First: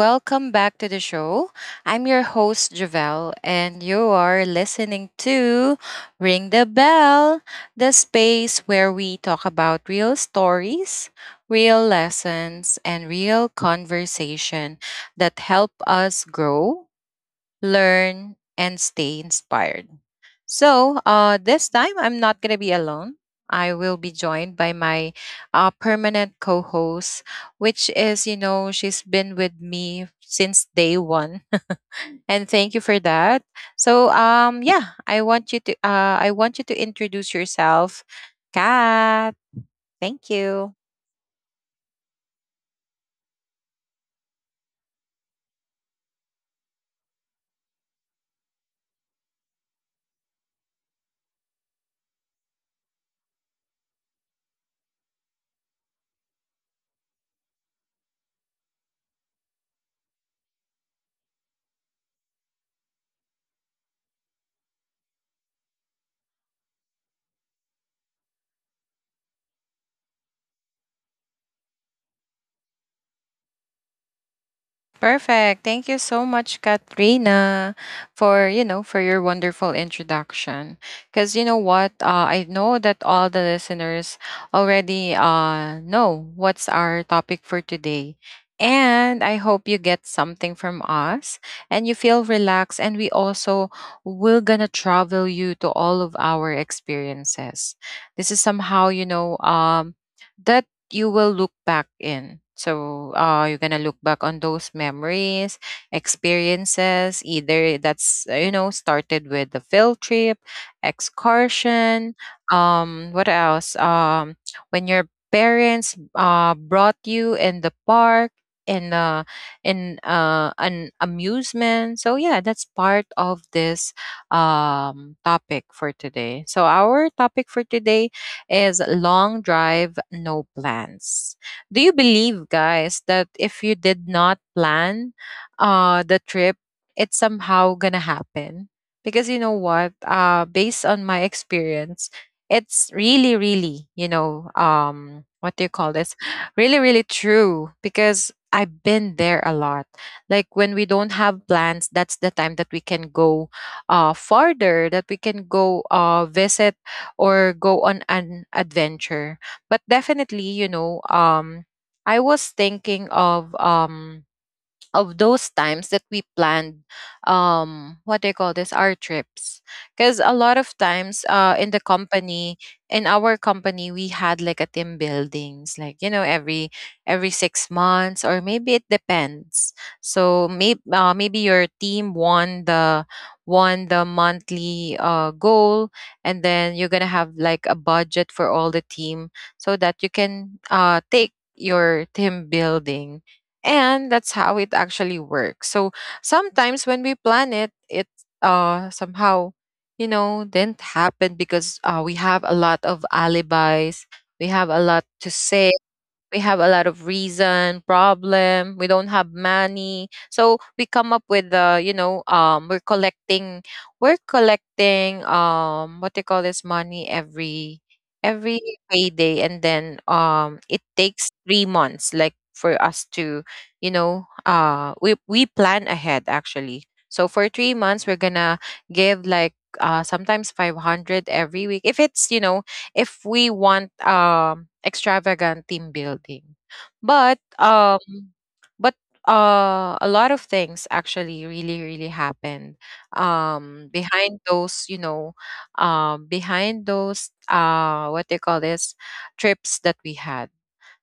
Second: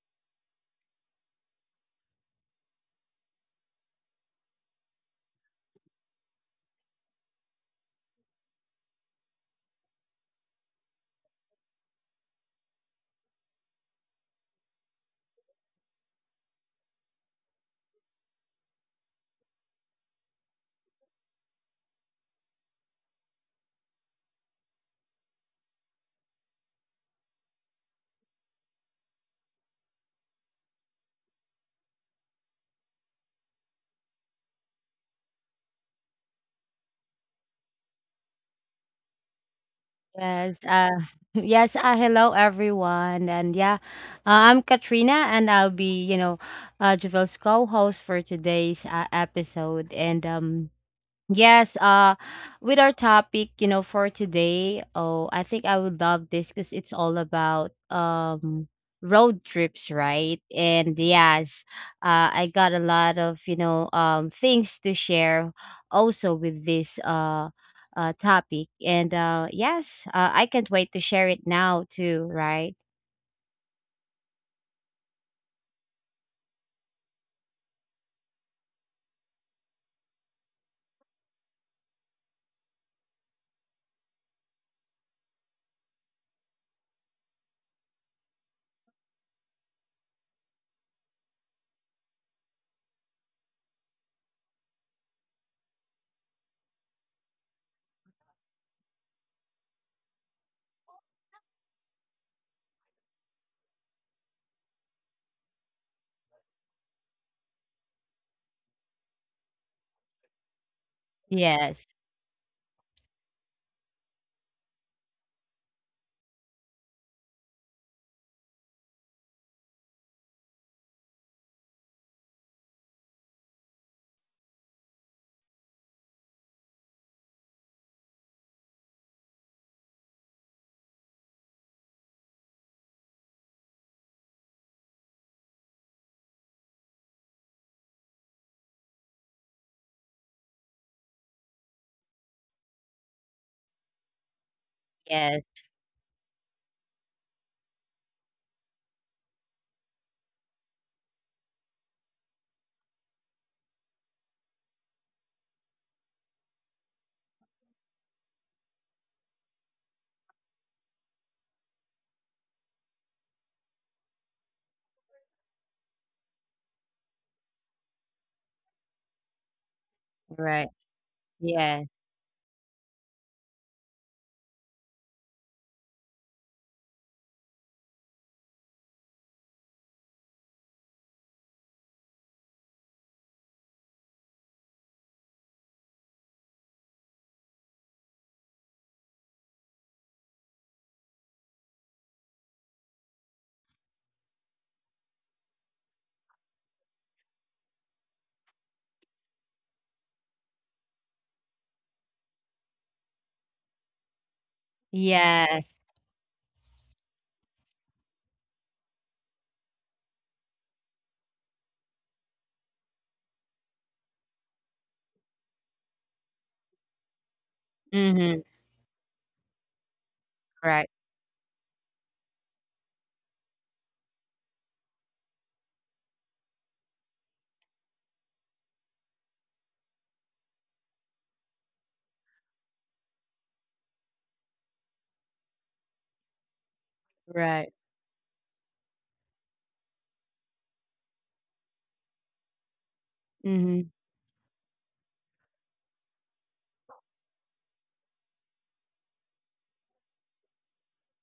welcome back to the show. I'm your host Javelle and you are listening to Ring the Bell, the space where we talk about real stories, real lessons and real conversation that help us grow learn, and stay inspired. So, this time I'm not going to be alone. I will be joined by my permanent co host, which is, you know, she's been with me since day one. And thank you for that. So, yeah, I want you to, I want you to introduce yourself, Kat. Thank Yes, you. uh, yes, hello everyone. And yeah, I'm Katrina, and I'll be Javel's co-host for today's episode. And yes, with our topic for today, oh, I think I would love this because it's all about road trips, right? And yes, I got a lot of things to share also with this topic. And yes, I can't wait to share it now too, right? Perfect. Thank you so much, Katrina, for you know for your wonderful introduction. Because you know what, I know that all the listeners already know what's our topic for today, and I hope you get something from us and you feel relaxed. And we also we're gonna travel you to all of our experiences. This is somehow you know that you will look back in. So you're gonna look back on those memories, experiences. Either that's you know started with the field trip, Yes. excursion. What else? When your parents brought you in the park, in uh in an amusement. So yeah, that's part of this topic for today. So our topic for today is long drive, no plans. Do you believe, guys, that if you did not plan the trip, it's somehow gonna happen? Because you know what? Based on my experience, it's really, really, you know, Yes. what do you call this? Really, really true. Because I've been there a lot. Like when we don't have plans, that's the time that we can go farther, that we can go visit or go on an adventure. But definitely, you know, I was thinking of those times that we planned what they call this our trips, because a lot Right. of times in Yes. the company in our company we had like a team buildings like you know every 6 months or maybe it depends. So maybe your team won the monthly goal, and then you're gonna have like a budget for all the team so that you can take your team building, and that's how it actually works. So sometimes when we plan it it somehow you know didn't happen because we have a lot of alibis, we have a lot to Yes. say, we have a lot of reason, problem we don't have money, so we come up with the you know we're collecting what they call this money Mhm. every payday, and then Right. it takes 3 months like for us to you know we plan ahead actually. So for 3 months we're gonna give like sometimes 500 every week if it's you know if we want extravagant team building. but Right. um but uh a lot of things actually really really happened Mhm. Behind those you know behind those what they call this trips that we had.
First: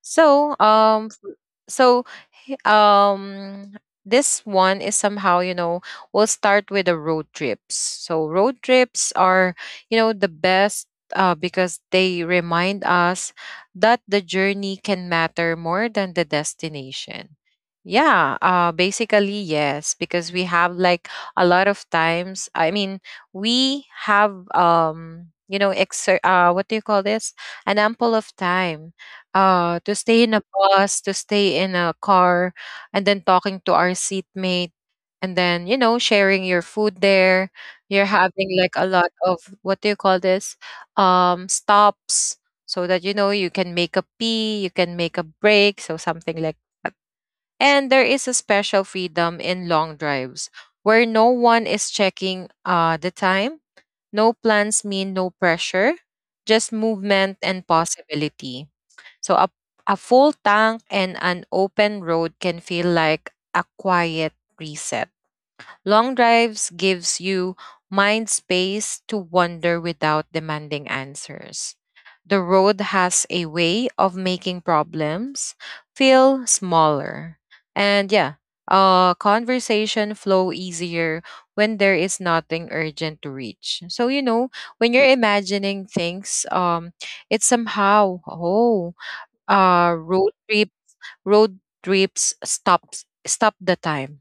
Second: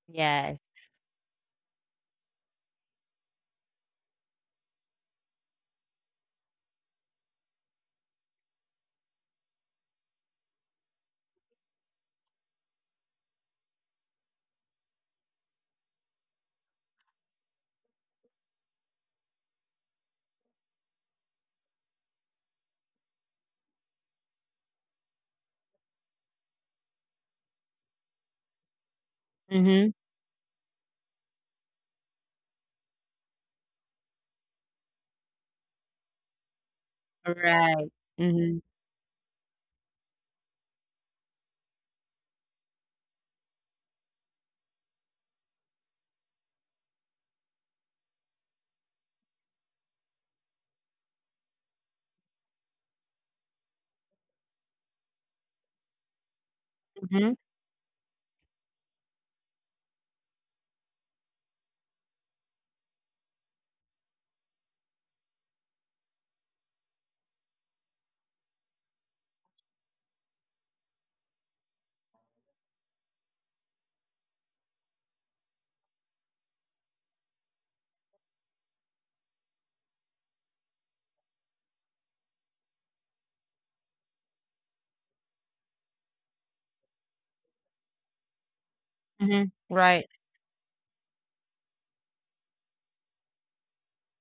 so, Yes. um, f- so, h- um, this one is somehow, you know, we'll start with the road trips. So, road trips are, you know, the best because they remind us that the journey can matter more than the destination. Yeah, basically, yes, because we have like a lot of times, I mean, we have, you know, what do you call this? An ample of time Mhm. to stay in a bus, to stay in a car, and then talking to our seatmate, and then you know sharing your food there. Right. You're having Mhm. like a lot of what do you call this? Stops so that you know you can make a pee, you can make a break, so something like that. And there is a special freedom in long drives where no one is checking the time. No plans mean no pressure, just movement Mhm. and possibility. So a full tank and an open road can feel like a quiet reset. Long drives gives you mind space to wander without demanding answers. The road has a way of making problems feel smaller. And yeah, conversation flow easier when there is nothing urgent to reach. So you know, when you're imagining things, it's somehow oh Mhm. uh Right, road trip road trips stops stop the time,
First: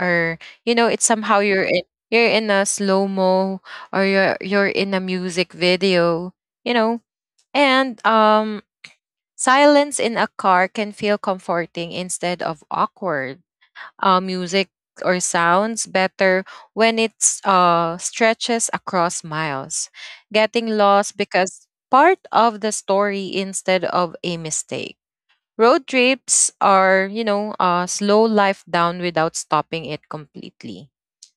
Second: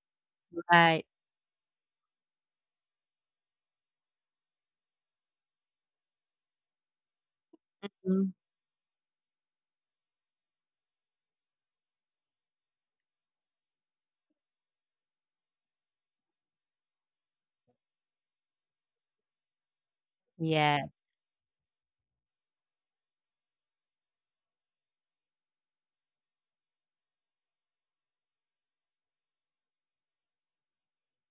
or you know it's right. somehow you're in a slow mo, or you're in a music video, you know. and Mhm. um silence in a car can feel comforting instead of awkward. Music or sounds better when it's stretches across miles, getting Yes. lost because part of the story instead of a mistake. Road trips are, you know, slow life down without stopping it completely.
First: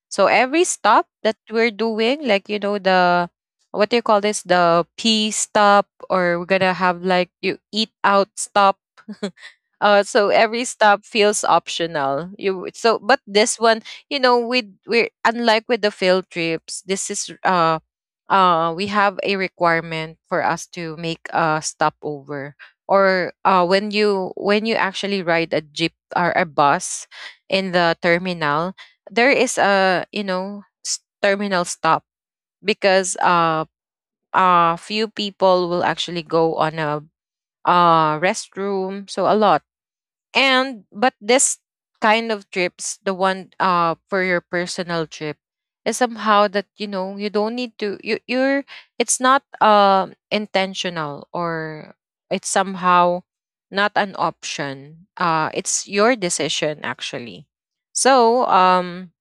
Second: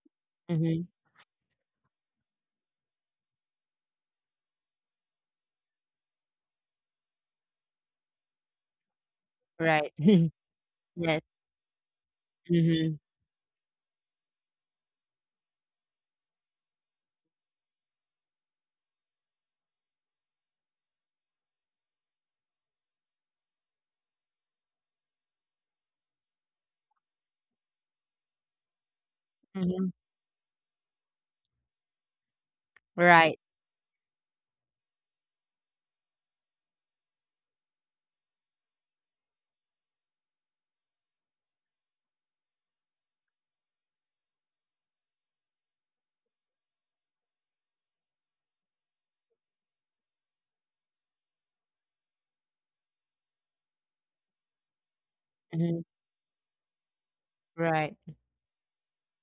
So every Mhm. stop that we're doing, like, you know, what do you call this? The pee stop, or we're going to have like you eat out stop, Right. So every stop Yes. feels optional. You Mhm. so, but this one, you know, we unlike with the field trips, this is we have a requirement for us to make a stopover. Or when you actually ride a jeep or a bus in the terminal, there is Mhm. a you know terminal stop because Right. Few people will actually go on a restroom so a lot. And but this kind of trips, the one for your personal trip, is somehow that you know you don't need to you're it's not intentional or it's somehow not an option. Mhm. It's your decision actually. Right. So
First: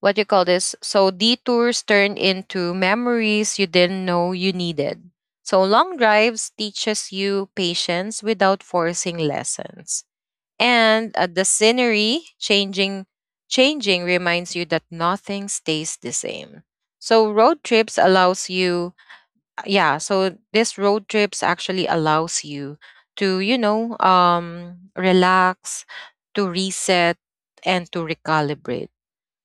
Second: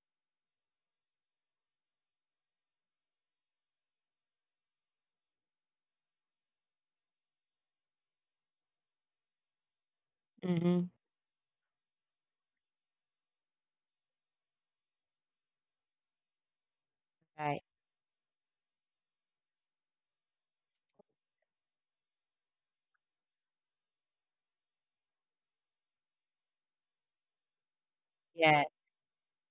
what you call this? So detours turn into memories you didn't know you needed. So long drives teaches you patience without forcing lessons. Mhm. And the scenery changing reminds you that nothing stays the same. So Right. road trips allows you yeah, so this road trips actually allows you to, you know, relax, to reset and to Yeah. recalibrate.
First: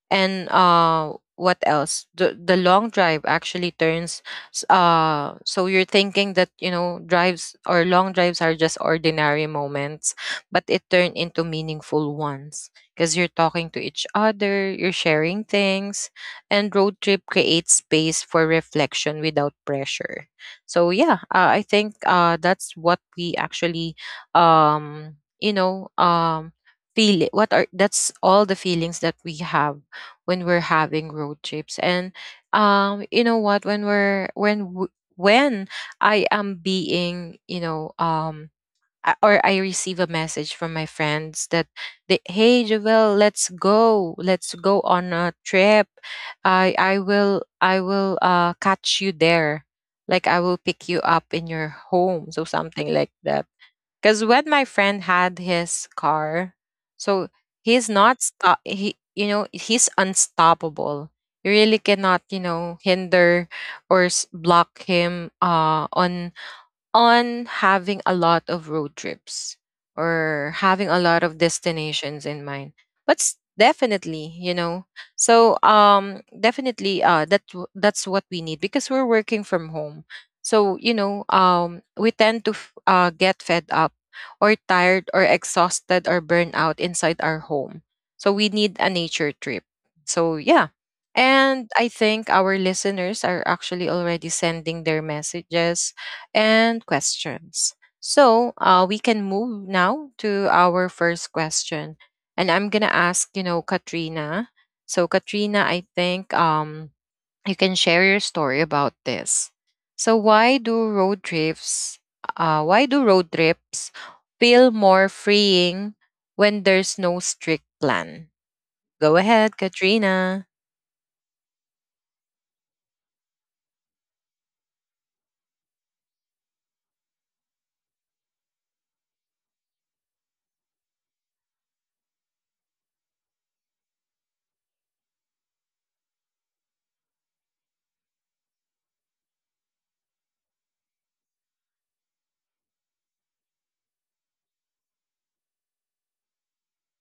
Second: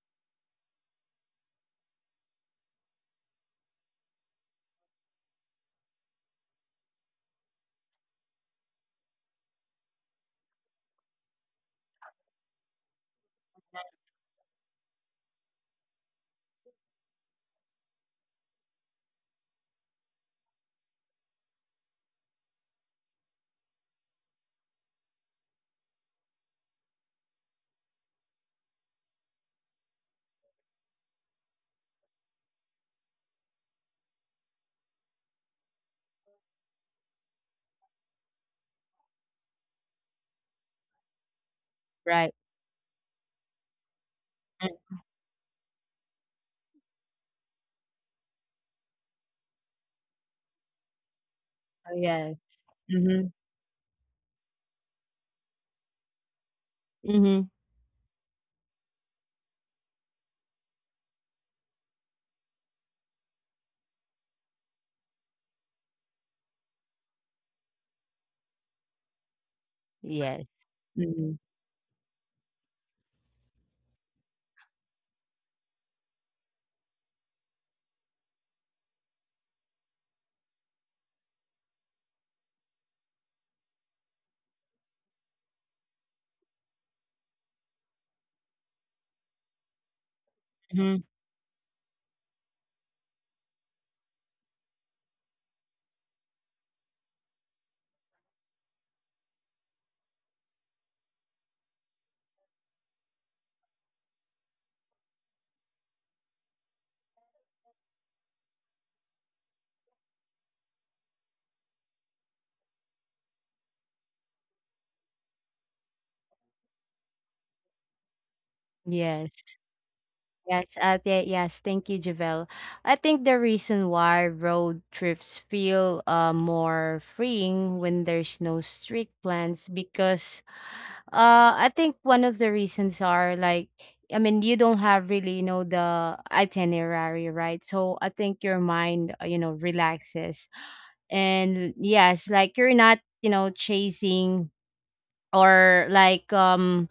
And what else? The long drive actually turns. So you're thinking that you know drives or long drives are just ordinary moments, but it turned into meaningful ones because you're talking to each other, you're sharing things, and road trip creates space for reflection without pressure. So yeah, I think that's what we actually you know feel. What are that's all the feelings that we have when we're having road trips. And you know what when we're when I am being you know or I receive a message from my friends that they, Right. hey Jovel, let's Mm. go on a trip, I will catch you there, like I will pick you up in your Oh, home, so yes. something like Mhm. that. Because when my friend had his car, Mhm. so he's not stop. He, you know, he's unstoppable. You really cannot, you know, hinder or block him. On having a lot of road trips Yes. or having a lot Mhm. of destinations in mind. But definitely you know so definitely that's what we need because we're working from home. So you know we tend to get fed up or tired or exhausted or burnt out inside our home, so we need a nature trip, so yeah. Mhm. And I think our listeners are actually already sending their messages and questions. So we can move now to our first question. And I'm going to ask, you know, Katrina. So, Katrina, I think you can share your story about this. So, why do road trips, why do road trips feel more freeing when there's no strict plan? Go ahead, Yes. Katrina. Yes, yeah, yes. Thank you, Javel. I think the reason why road trips feel more freeing when there's no strict plans, because I think one of the reasons are, like, I mean, you don't have really the itinerary, right? So I think your mind relaxes. And yes, like, you're not chasing, or like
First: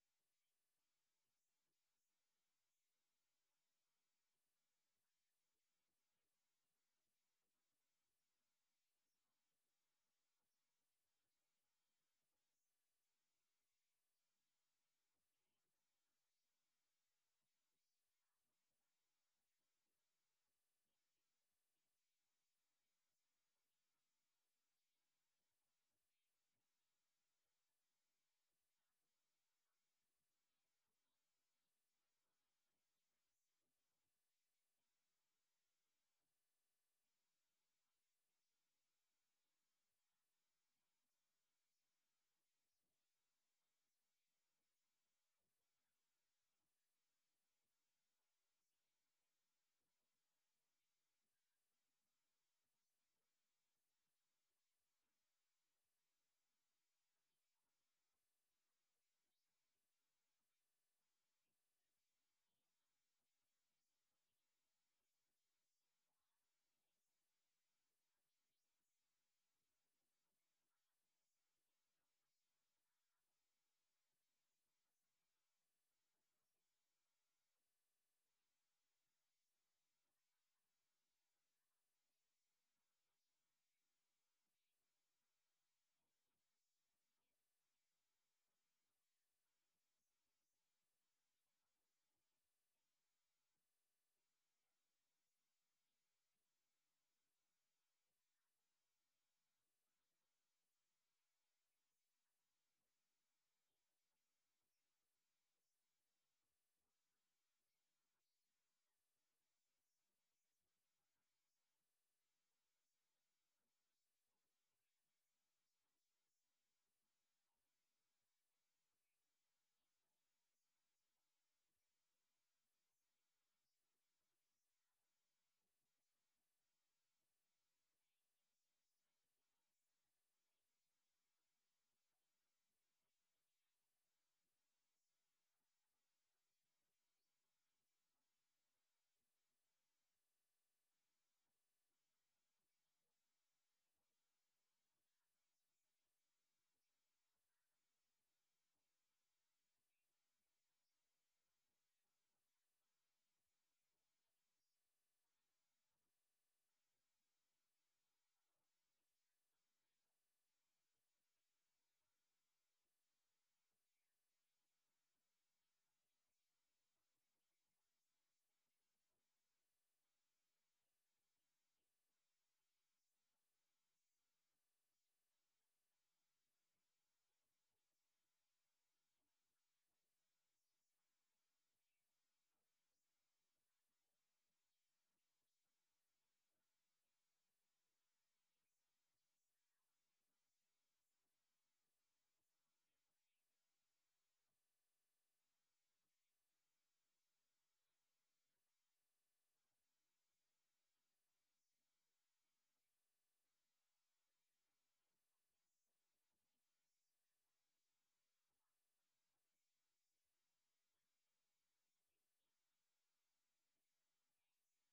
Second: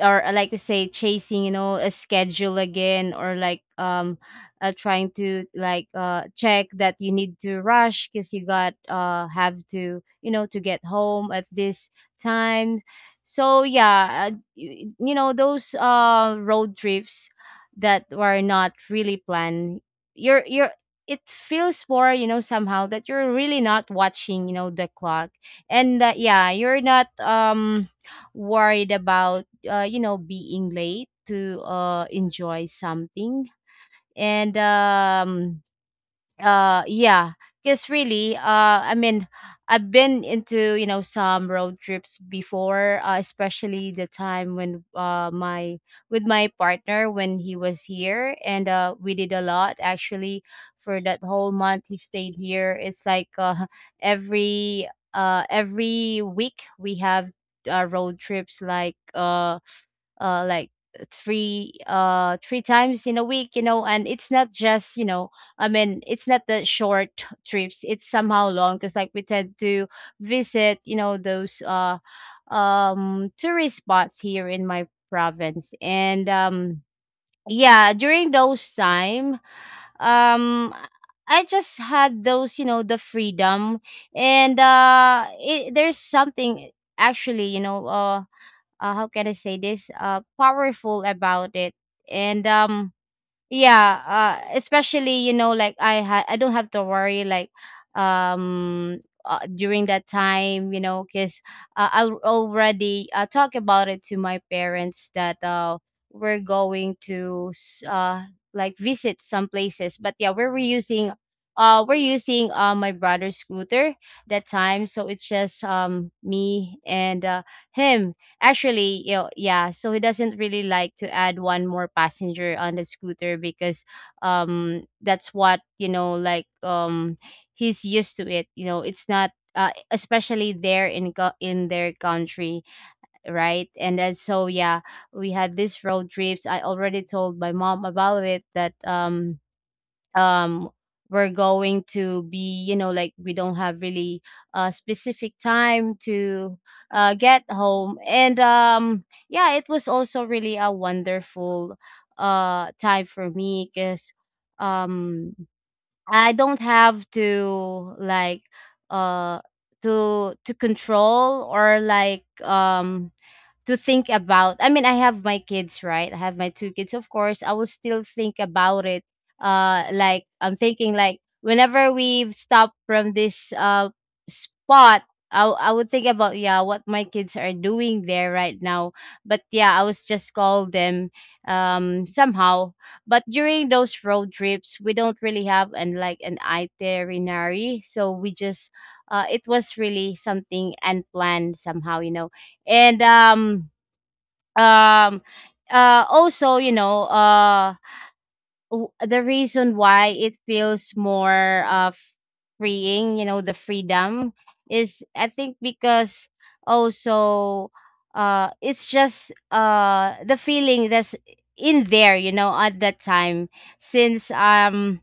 or like, you say chasing a schedule again, or like trying to, like, check that you need to rush because you got have to to get home at this time. So yeah, you know those road trips that were not really planned, you're it feels more somehow that you're really not watching the clock, and that, yeah, you're not worried about, being late to enjoy something. And yeah, because really, I mean, I've been into, you know, some road trips before, especially the time when my with my partner, when he was here. And we did a lot, actually, for that whole month he stayed here. It's like, every every week we have road trips, like like, three times in a week, you know. And it's not just I mean, it's not the short trips. It's somehow long because, like, we tend to visit, you know, those tourist spots here in my province. And yeah, during those time, um I just had those, you know, the freedom. And there's something, actually, you know, how can I say this, powerful about it. And yeah, especially, you know, like, I don't have to worry, like, during that time, you know, because I already talk about it to my parents, that we're going to like visit some places. But yeah, we were using we're using my brother's scooter that time. So it's just, me and him. Actually, you know, yeah, so he doesn't really like to add one more passenger on the scooter, because that's what, you know, like he's used to it. You know, it's not, especially there in in their country, right? And then, so yeah, we had this road trips. I already told my mom about it that um we're going to be, you know, like, we don't have really a specific time to get home. And yeah, it was also really a wonderful time for me because um I don't have to, like, uh to control, or like, to think about. I mean, I have my kids, right? I have my two kids, of course I will still think about it. Like, I'm thinking, like, whenever we've stopped from this spot, I would think about, yeah, what my kids are doing there right now. But yeah, I was just call them, somehow. But during those road trips, we don't really have an, like, an itinerary. So we just, it was really something unplanned, somehow, you know. And um also, you know, the reason why it feels more freeing, you know, the freedom, is, I think, because also, it's just the feeling that's in there, you know, at that time, since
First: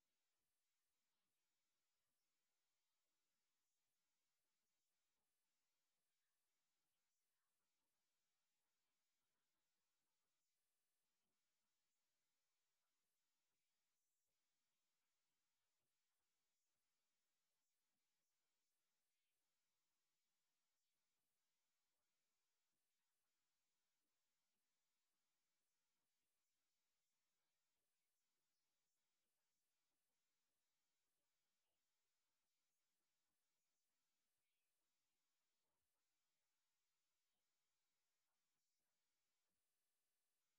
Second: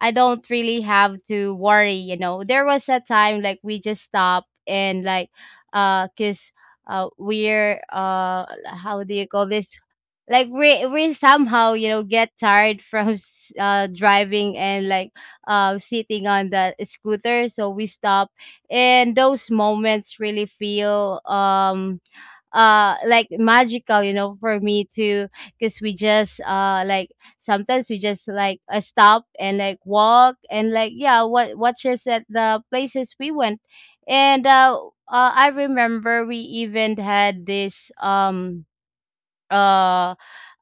I don't really have to worry, you know. There was a time, like, we just stopped, and, like, because, we're, how do you call this, like, we somehow, you know, get tired from driving, and, like, sitting on the scooter, so we stop. And those moments really feel, like, magical, you know, for me too, because we just, like, sometimes we just, like, stop, and, like, walk, and, like, yeah, what watches at the places we went. And I remember we even had this uh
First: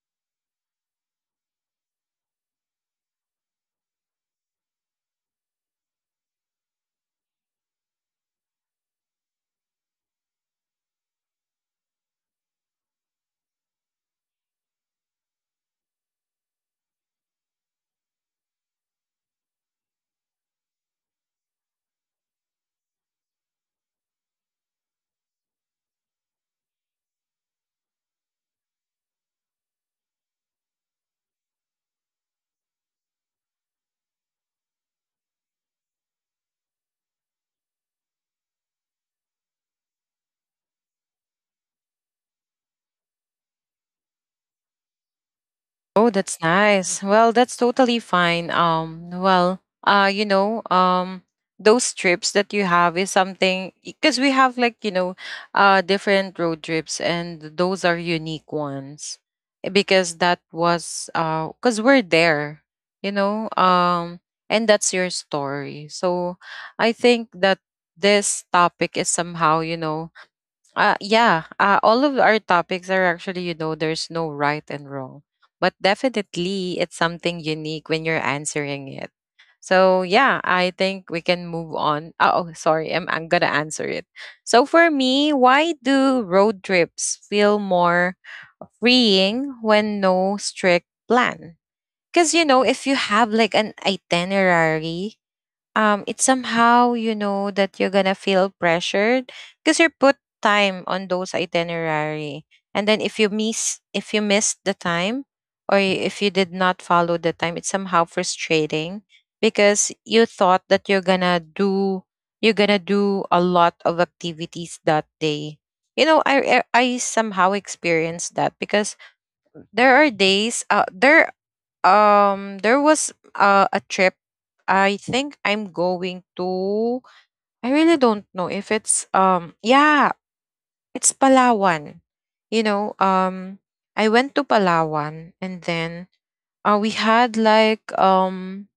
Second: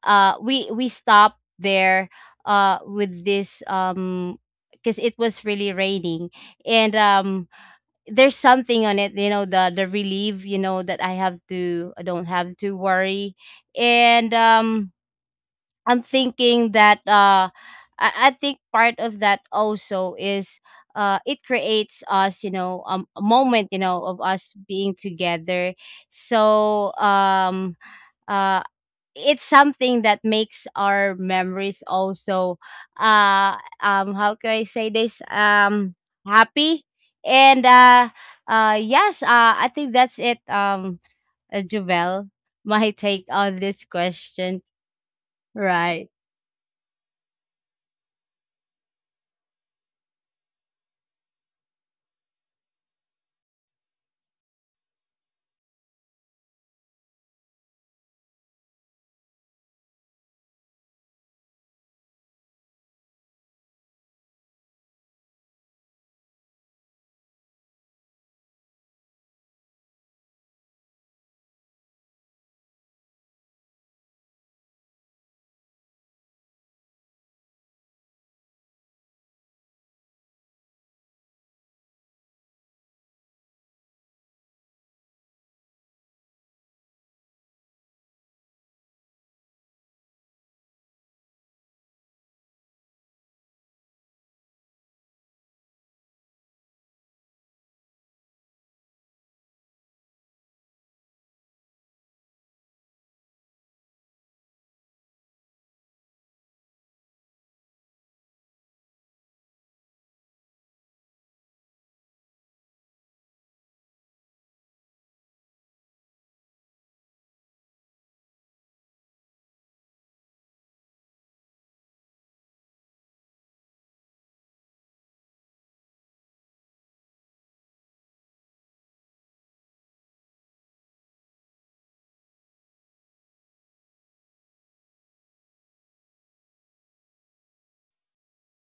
we stopped there with this, because it was really raining. And there's something on it, you know, the relief, you know, that I don't have to worry. And I'm thinking that, I think part of that also is, it creates us, you know, a moment, you know, of us being together. So, uh, it's something that makes our memories also, uh how can I say this, happy. And yes, I think that's it. Jovel, my take on this question, right? Oh, that's nice. Well, that's totally fine. Well, you know, those trips that you have is something because we have like, you know, different road trips and those are unique ones. Eh, because that was because we're there, you know, and that's your story. So I think that this topic is somehow, you know, yeah, all of our topics are actually, you know, there's no right and wrong, but definitely it's something unique when you're answering it. So yeah, I think we can move on. Oh, oh, sorry, I'm gonna answer it. So for me, why do road trips feel more freeing when no strict plan? Because you know, if you have like an itinerary, it's somehow you know that you're gonna feel pressured because you put time on those itinerary. And then if you miss if you missed the time, or if you did not follow the time, it's somehow frustrating because you thought that you're gonna do a lot of activities that day. You know, I somehow experienced that because there are days, there was a trip. I think I'm going to, I really don't know if it's, yeah, it's Palawan. You know, I went to Palawan, and then we had like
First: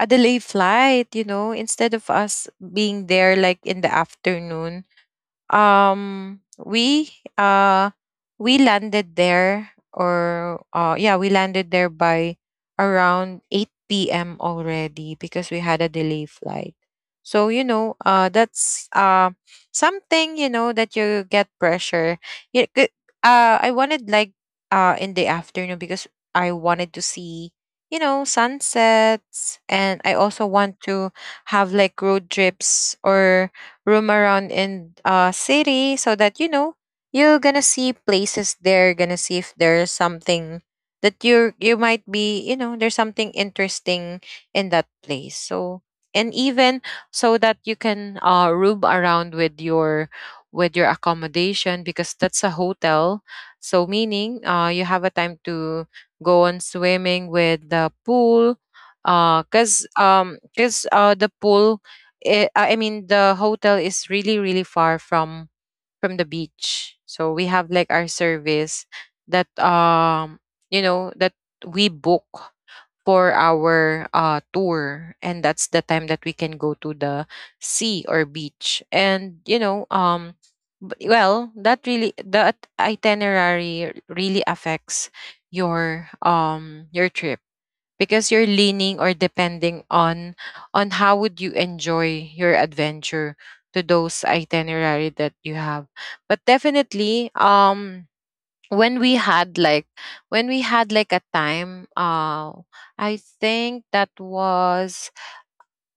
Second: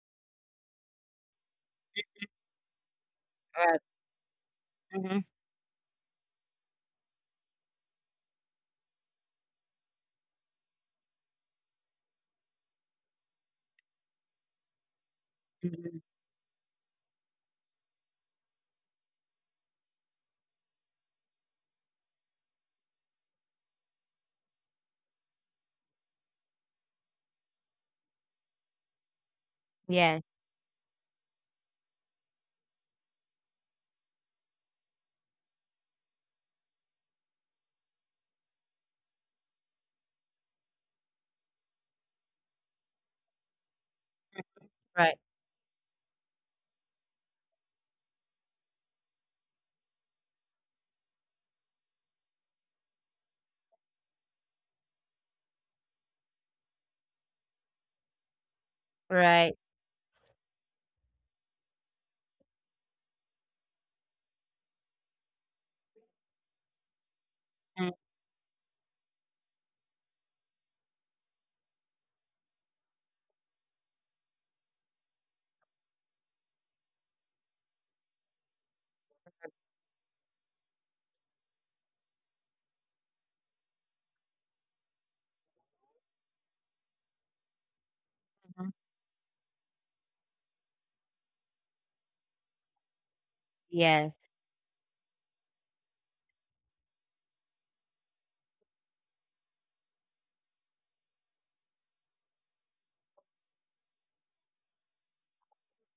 a delay flight. You know, instead of us being there like in Right. the afternoon, Mm-hmm. um we uh we landed there, or yeah we landed there by around 8 p.m. already because we had a Hmm. delay flight. So you know, that's something, you know, that you get pressure. Yeah. I wanted like, in the afternoon, because I wanted to see, you know, sunsets, and I Yes. also want to have like road trips, or roam around in city, so that you know you're gonna see places there, gonna see if there's something that you might be, you know, there's something interesting in that Right. place. So, and even, so that you can roam around with your accommodation, because that's a hotel. So meaning, you have a time to go on swimming with the pool. Uh Right. cuz cuz the pool it, I mean, the hotel is really really far from the beach. So we have like our service that, you know, that we book for our tour, and that's the time that we can go to the sea or beach. And you know, well, that really the at- itinerary really affects your trip, because you're Mm-hmm. leaning or depending on how would you enjoy your adventure to Yes. those itinerary that you have. But definitely, when we had like, a time, I think that was—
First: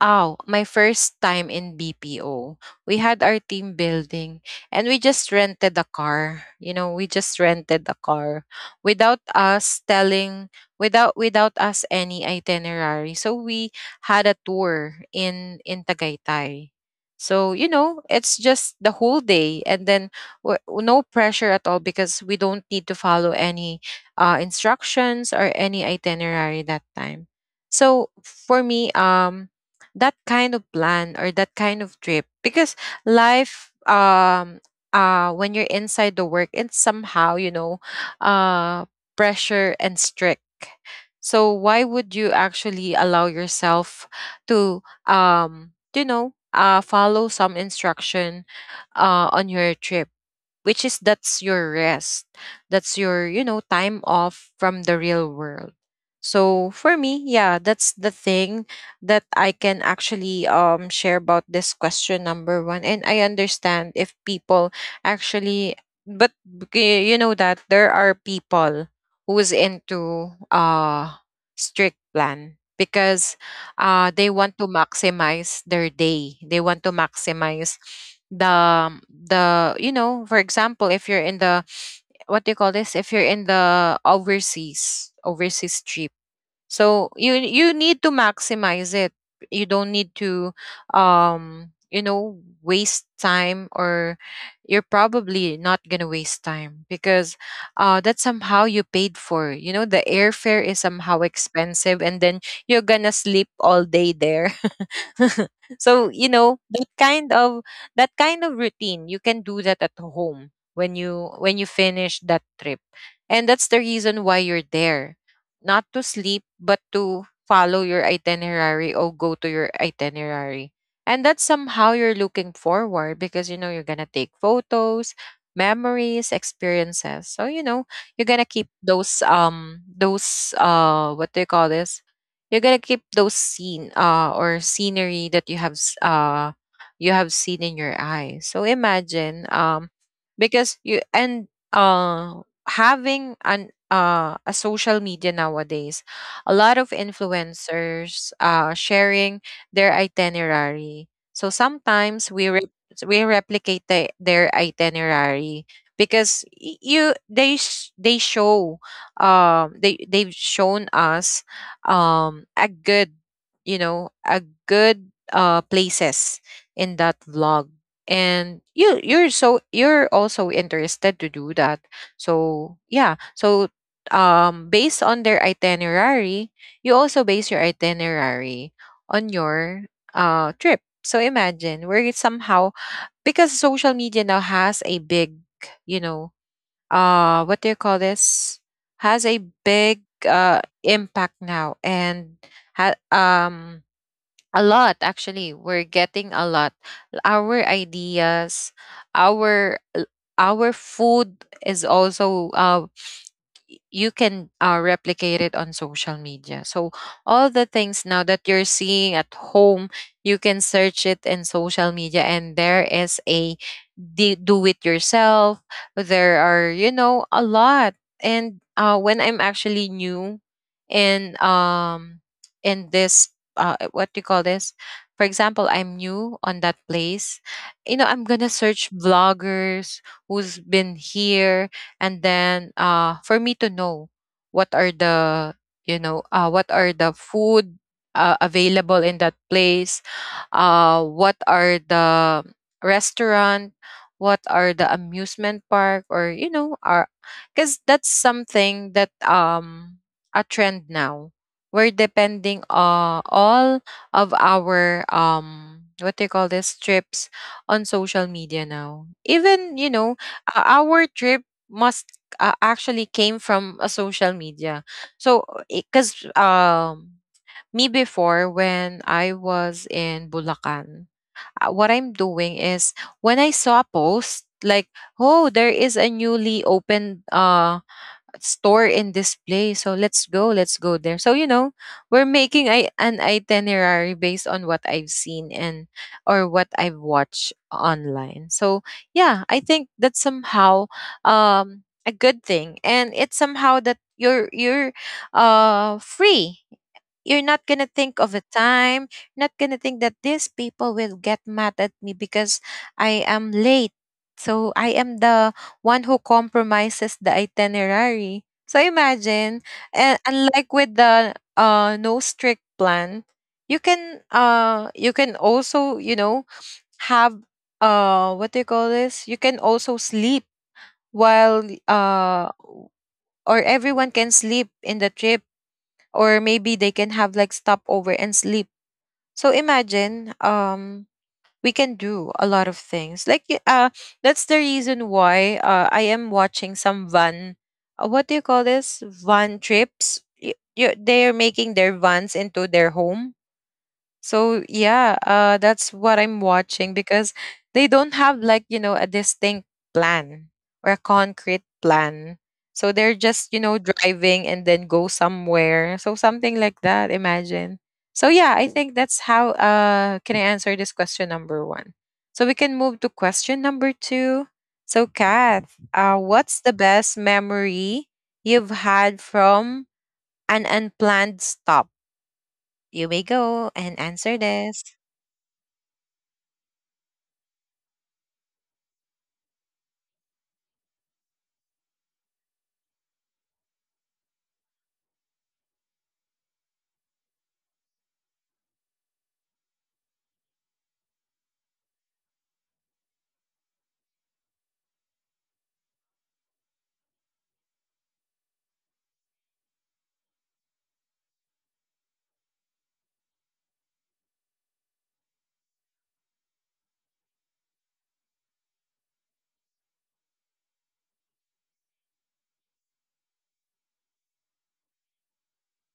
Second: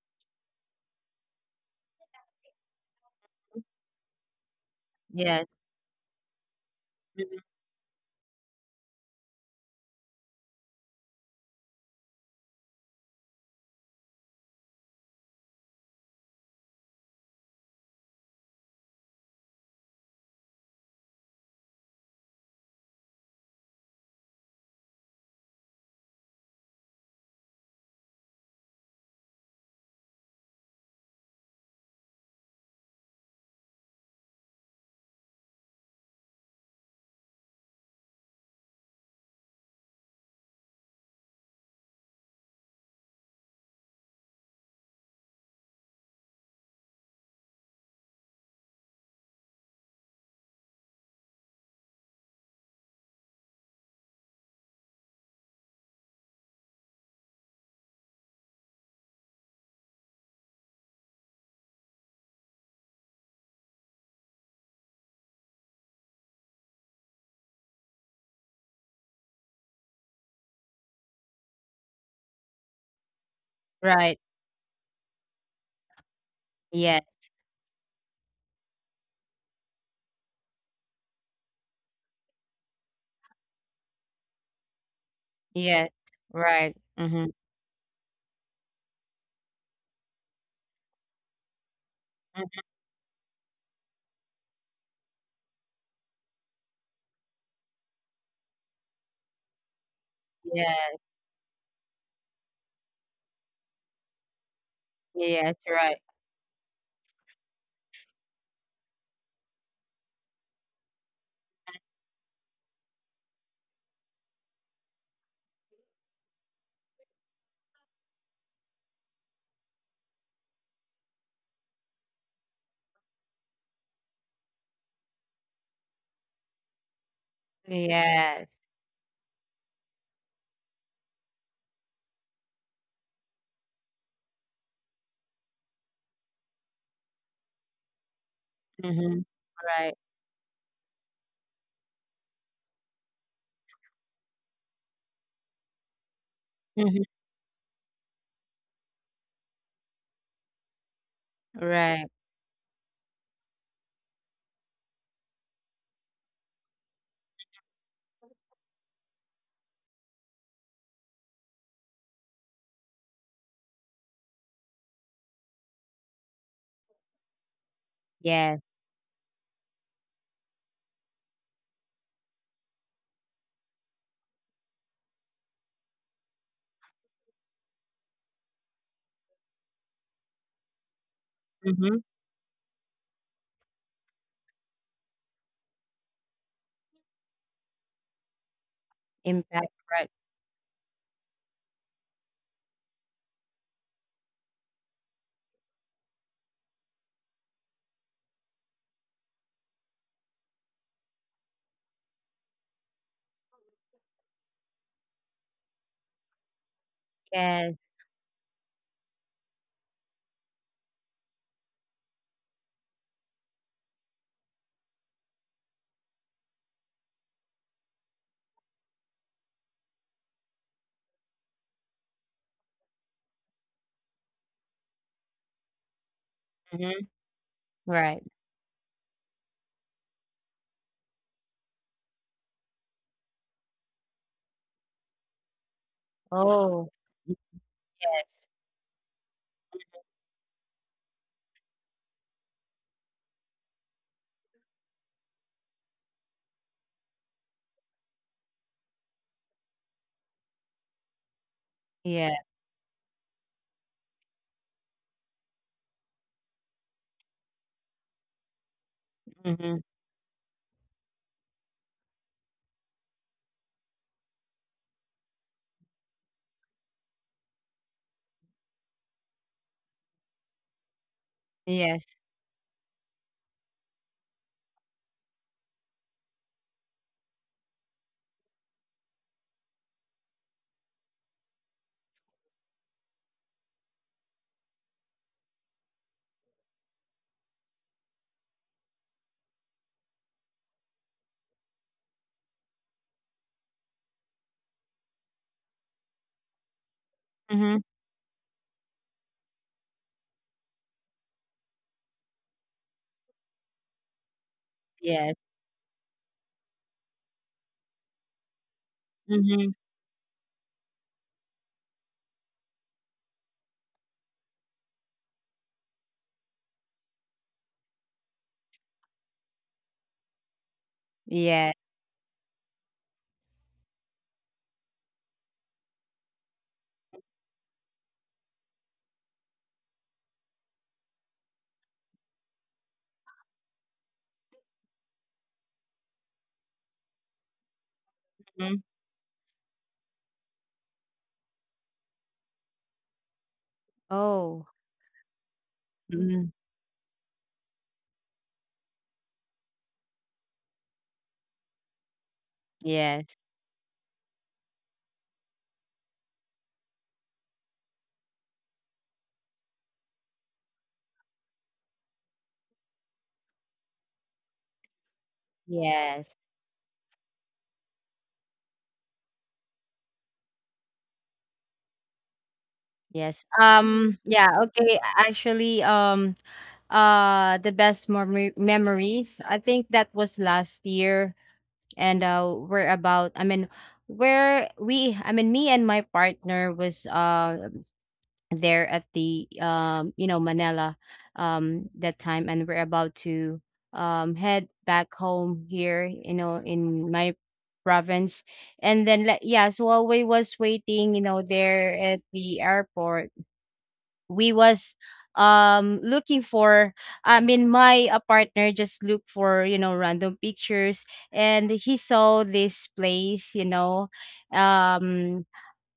oh, my first time in BPO. We had our team building, and we just Yes. rented a car. You know, we Mhm. just rented a car without us telling without without us any itinerary. So we had a tour in Tagaytay. So, you know, it's just the whole day, and then, no pressure at all, because we don't need to follow any instructions or any itinerary that time. So for me, that kind of plan or that kind of trip, because life when you're inside the work, it's somehow, you know, uh pressure and strict. So why would you actually allow yourself to, you know, follow some instruction on your trip, which is, that's your rest, that's your, you know, time off from the real world. So for me, yeah, that's the thing that I can actually share about this question number 1. And I understand if people actually— but you know that there are people who is into, uh strict plan, because, Right. they want to maximize their day. They want to Yes. maximize for example, if you're in the— what do you call this? If you're in the overseas Yes. trip, Right. so Mm-hmm. You need to maximize it. You don't need to, you know, waste time, or you're probably not going to waste time, because that's somehow you paid for. You know the airfare is Yes. somehow expensive, and then you're going to sleep all day there. Yes. Right. So you know, that kind of, routine you can do that at home when you, finish that trip. And that's the reason why you're there, not to sleep but to follow your itinerary or go to your itinerary. And that's somehow you're looking forward, because you know you're gonna take photos, memories, experiences. So you know you're gonna Yes. keep those, those, what do you call this, you're gonna keep those scenery that you have, you have seen in your eyes. So Mm-hmm. imagine, Right. because you— and having an a social media nowadays, a lot of Mhm. influencers sharing their itinerary, so Right. sometimes we, we replicate their itinerary, because y- you they they show, they've shown us, a good, you know, a good places in that vlog. And Yes. You're— so you're also interested to do that. So yeah, so, based on their itinerary, you also base your itinerary on your trip. So imagine, Mhm. we're somehow, because social media now has a big, you know, what do you call this, has a Impact, big right. Impact now. And, ha- um a lot, actually we're getting a lot, our ideas, our our food is also you can, replicate it on social media. So all the Yes. things now that you're seeing at home, you can search it in social media, and there is a do it yourself. There are, you know, a lot. And, when I'm actually new in, in this, what do you call this? For example, I'm new on that Mhm. place. You know, Right. I'm gonna search vloggers who's been here, and then, for me to know what are the, you know, what Oh. are the food, Yes. available in that place, what are the restaurant, what are the amusement park, or you know, are— because that's something that, a trend now, we're Yeah. depending all of our, what do you call this, trips on social media now. Even, Mhm. you know, our trip must, actually came from a social media. So, because, me before, when I was in Bulacan, what I'm Yes. doing is, when I saw a post like, oh, there is a newly opened store and display, so let's go there. So you know, we're making I an itinerary based on what I've seen, and or what I've watched online. So yeah, I think that's somehow, a good thing. And it's somehow that you're free, you're not going Mhm. to think of a time. You're not going to think that these people will get mad at me because I am late. So I am Yes. the one who compromises the itinerary. So imagine. Mhm. And unlike with the, no strict plan, you can, also, you know, have, what do you call this? You can also sleep while, Yeah. Or everyone can sleep in the trip, or maybe they can have like stopover and sleep. So imagine, we can do a lot of things, like that's the reason why I am watching some van, what do you call Mhm. this, van trips. They are making their vans into their home, so Oh. yeah, that's what I'm Mhm. watching, because they don't have like, you know, a distinct plan or a concrete plan. So they're Yes. just, you know, driving and then go somewhere. So something like that. Imagine. So yeah, I think that's how. Can I answer this question number one? So we can move to question number 2. So Kath, Yes. what's the best memory you've had from an unplanned stop? You may Yes. go and answer Yeah, this. okay. Actually, the best memory memories, I think that was last year. And, we're about, I mean, where we, I mean, me and my partner was there at the, you know, Manila, that time, and we're about to head back home here, you know, in my province. And then, like, yeah, so while we was waiting, you know, there at the airport, we was looking for, I mean, my, partner just looked for, you know, random pictures, and he saw this place, you know. Um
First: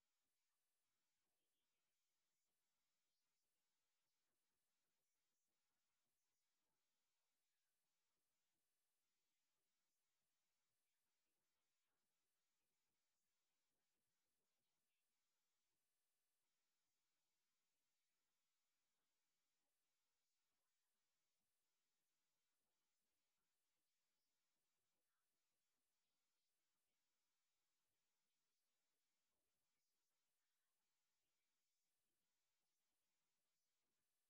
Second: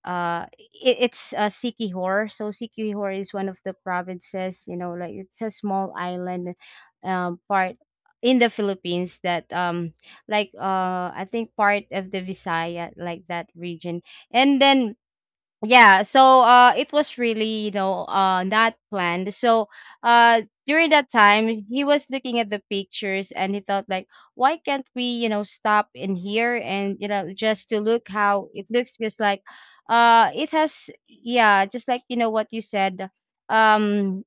it, it's Sikihor. So Sikihor is one of the provinces, you know, like, it's a small island part in the Philippines that, like, I think part of the Visaya, like, that region. And then, yeah, so it was really, you know, not planned. So, during that time, he was looking at the pictures, and he thought, like, why can't we, you know, stop in here, and, you know, just to look how it looks, because, like, it has, yeah, just like, you know, what you said. Um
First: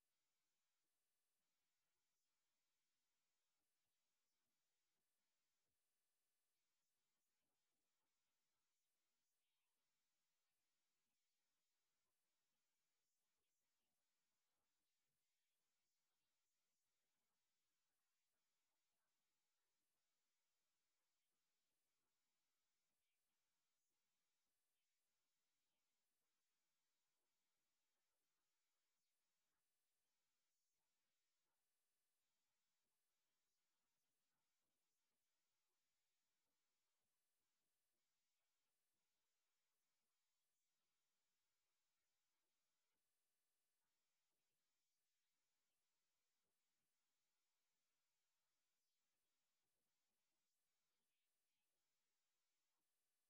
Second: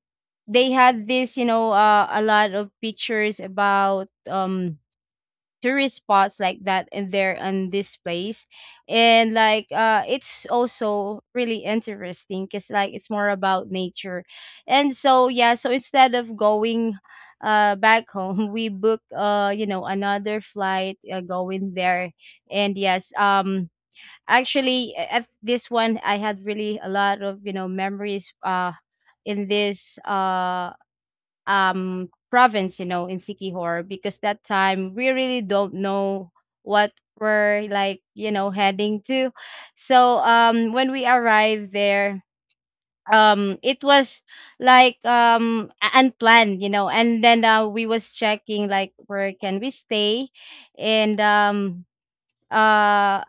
they had this, you know, a lot of pictures about tourist spots like that in there are on this place. And, like, it's also really interesting, because, like, it's more about nature. And so yeah, so instead of going back home, we book, you know, another flight, going there. And yes, actually, at this one, I had really a lot of, you know, memories in this, province, you know, in Sikihor, because that time we really don't know what we're, like, you know, heading to. So, when we arrived there, it was, like, unplanned, you know, and then, we was checking like where can we stay. And uh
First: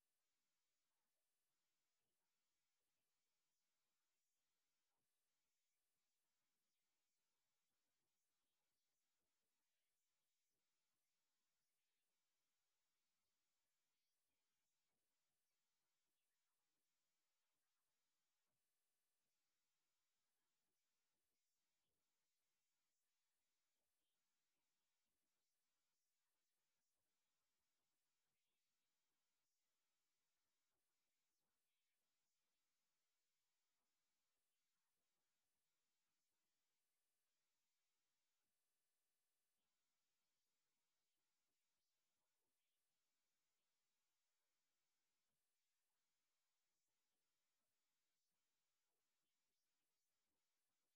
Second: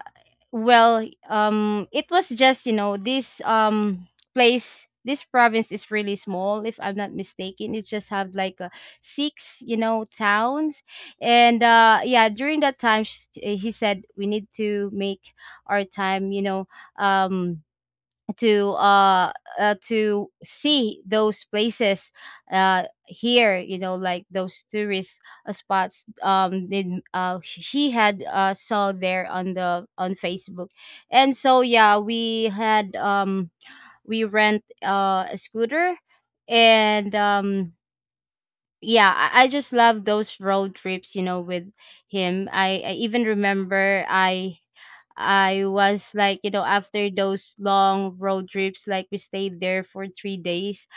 well, it was just, you know, this, place, this province is really small. If I'm not mistaken, it just have, like, six, you know, towns. And yeah, during that time, he said we need to make our time, you know, um to uh, to see those places, here, you know, like those tourist, spots, then she had saw there on the on Facebook. And so yeah, we had, we rent a scooter. And yeah, I just love those road trips, you know, with him. I even remember, I was like, you know, after those long road trips, like, we stayed there for 3 days.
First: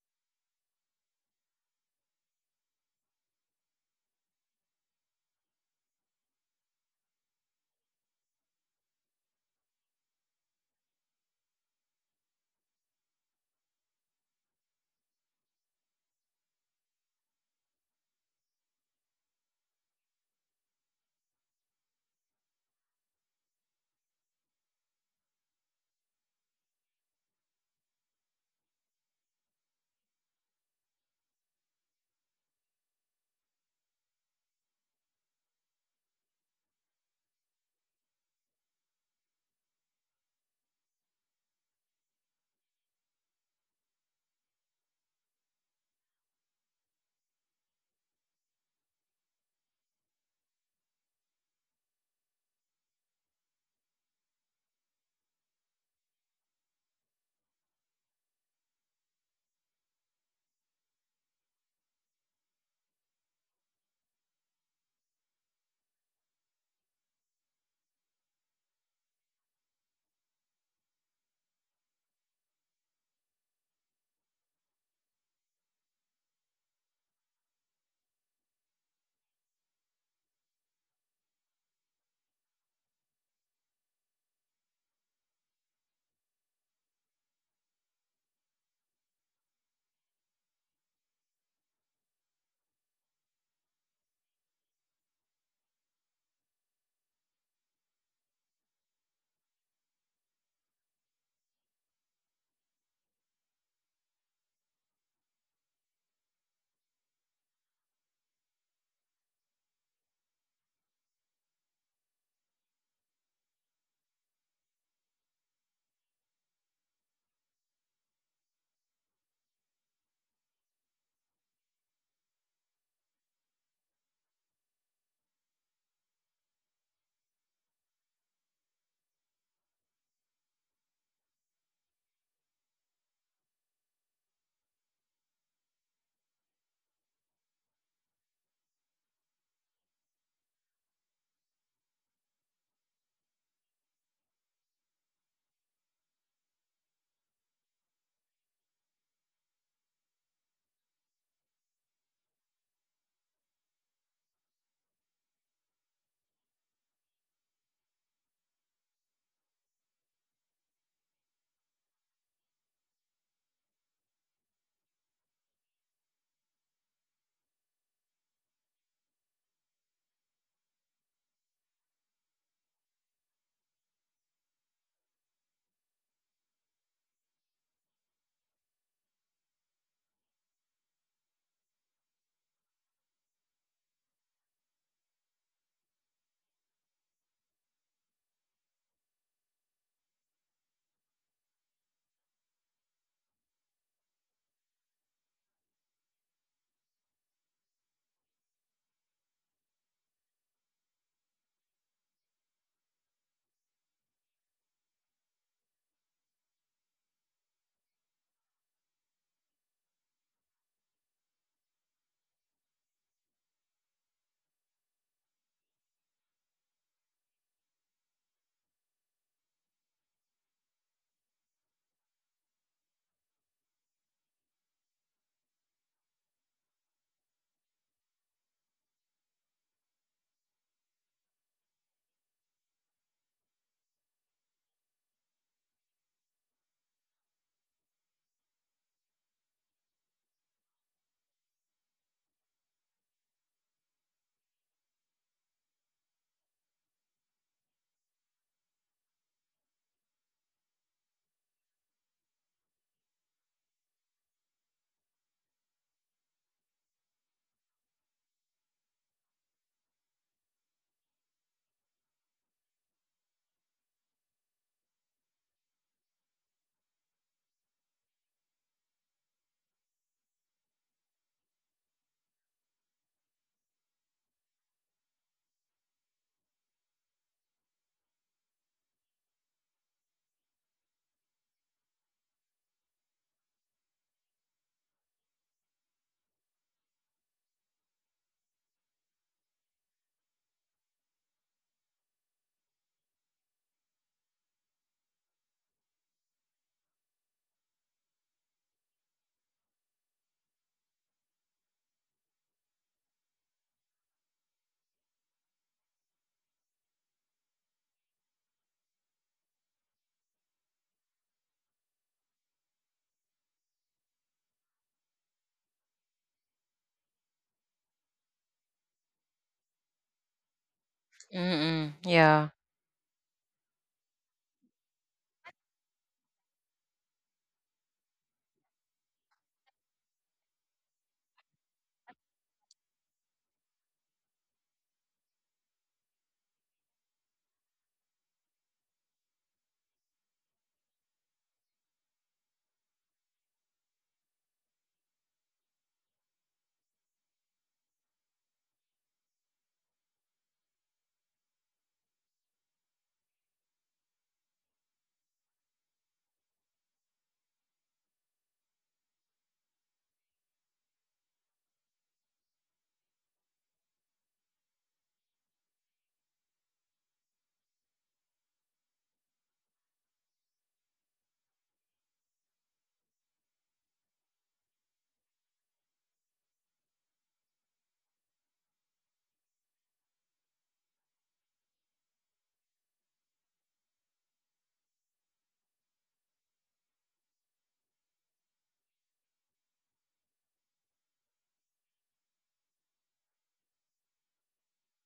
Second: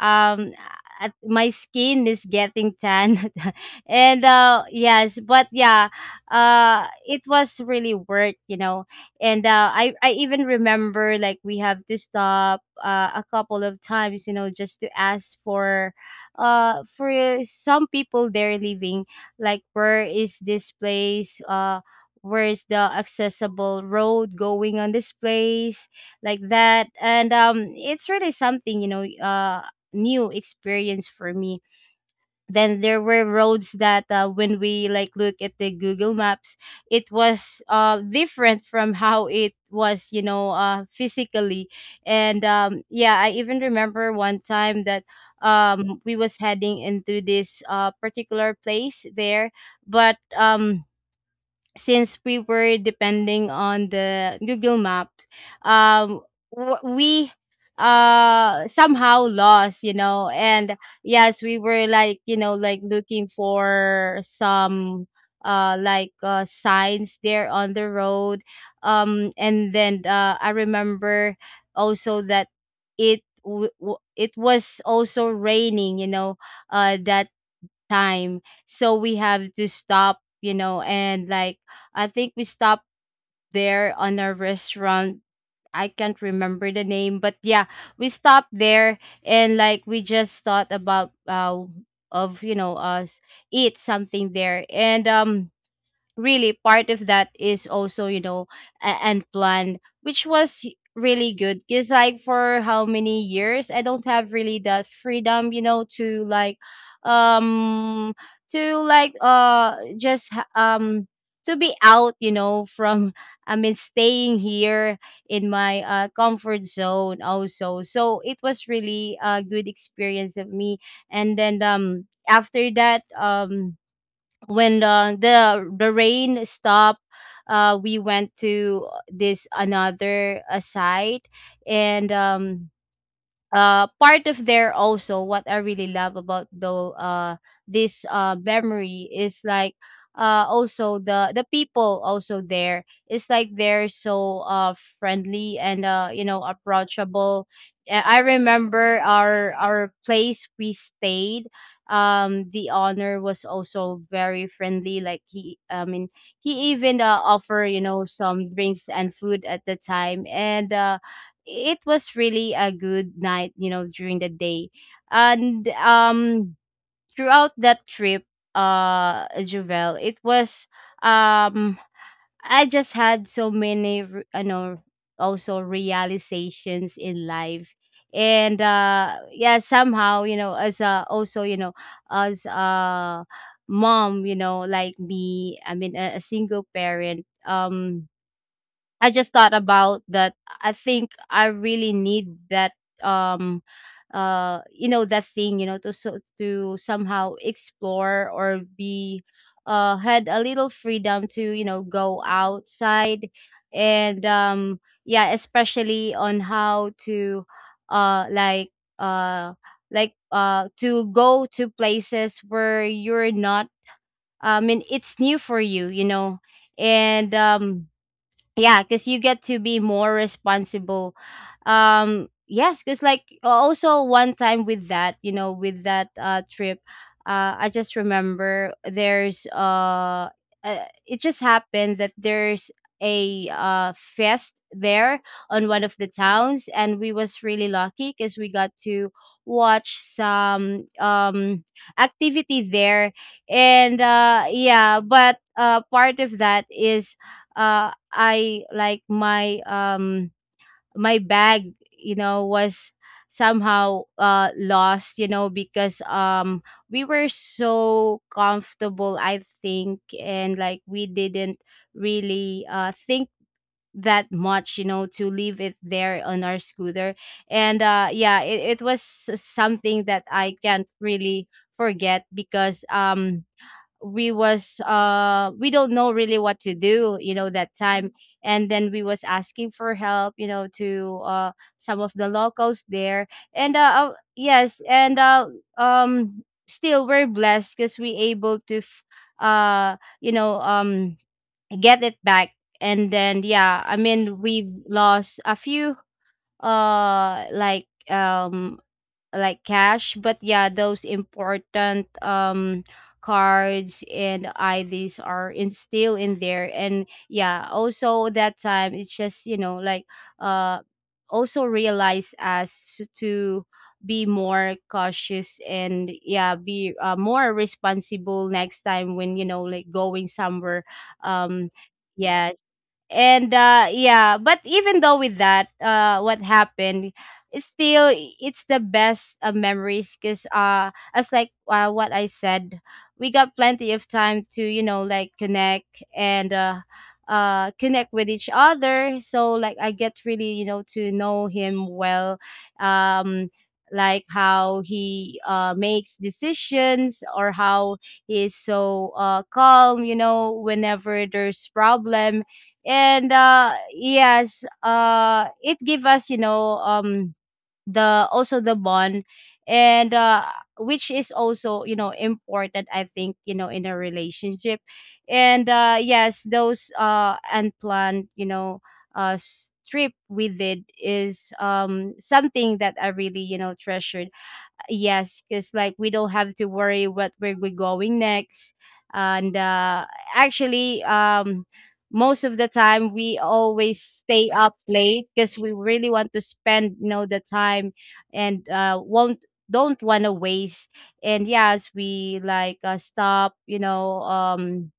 um at my skin is getting tan and yes, but yeah, it was really worth, you know. And I even remember, like, we have to stop, a couple of times, you know, just to ask for, some people they're leaving, like, where is this place, where is the accessible road going on this place, like that. And it's really something, you know, new experience for me. Then there were roads that when we like look at the Google Maps, it was different from how it was, you know, physically. And yeah, I even remember one time that we was heading into this particular place there, but since we were depending on the Google Map, um, w- we somehow lost, you know. And yes, we were like, you know, like looking for some signs there on the road. And then I remember also that it was also raining, you know, that time. So we have to stop, you know, and like I think we stopped there on a restaurant. I can't remember the name, but yeah, we stopped there and like we just thought about of you know us eat something there. And really part of that is also, you know, and planned, which was really good because like for how many years I don't have really that freedom, you know, to like, um to like uh just ha- um to be out, you know, from, I mean, staying here in my comfort zone also. So it was really a good experience of me. And then, after that, when the rain stopped, we went to this another site. And part of there also, what I really love about, though, this memory is like, also the people also there, it's like they're so friendly and, you know, approachable. I remember our place we stayed. The owner was also very friendly. Like he, I mean, he even offer, you know, some drinks and food at the time. And it was really a good night, you know, during the day. And throughout that trip, Juvel, it was, um I just had so many you know, also realizations in life. And yeah, somehow, you know, as a also, you know, as a mom, you know, like me, I mean, a single parent. I just thought about that. I think I really need that, um you know, that thing, you know, to to somehow explore or be, had a little freedom to, you know, go outside. And yeah, especially on how to, uh like uh to go to places where you're not, I mean, it's new for you, you know. And yeah, because you get to be more responsible. Yes, because like also one time with that, you know, with that trip, I just remember there's, it just happened that there's a fest there on one of the towns, and we was really lucky because we got to watch some activity there. And yeah, but part of that is, I like my, my bag, you know, was somehow lost, you know, because we were so comfortable, I think, and like we didn't really think that much, you know, to leave it there on our scooter. And yeah, it was something that I can't really forget because, we don't know really what to do, you know, that time. And then we was asking for help, you know, to some of the locals there. And uh uh, yes and uh um still we're blessed because we able to uh you know, get it back. And then, yeah, I mean we've lost a few, uh like um cash, but yeah, those important cards and IDs are in, still in there. And yeah, also that time, it's just, you know, like, uh also realize as to be more cautious. And yeah, be more responsible next time when, you know, like going somewhere. Mm, um mm, yeah. yes. And yeah, but even though with that, what happened, still it's the best memories because, as like, what I said, we got plenty of time to, you know, like connect and, connect with each other. So like I get really, you know, to know him well. um like how he makes decisions or how he is so calm, you know, whenever there's problem. And yes, it give us, you know, the also the bond. And which is also, you know, important, I think, you know, in a relationship. And yes, those unplanned, you know, trip we did is, something that I really, you know, treasured. Yes, because like we don't have to worry what where we're going next. And actually, most of the time we always stay up late because we really want to spend, you know, the time. And won't don't want to waste. And yes, we like stop, you know,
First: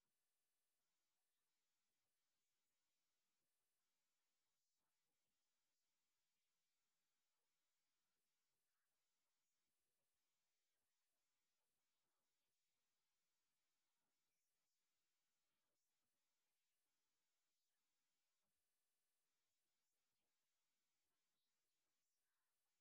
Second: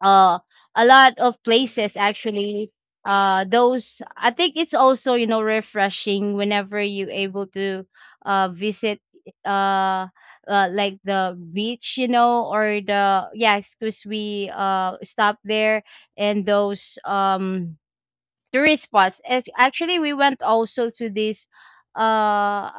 uh a lot of places actually. Those, I think, it's also, you know, refreshing whenever you able to visit, uh, like the beach, you know, or the, yeah, excuse we stop there. And those tourist spots. Actually, we went also to this uh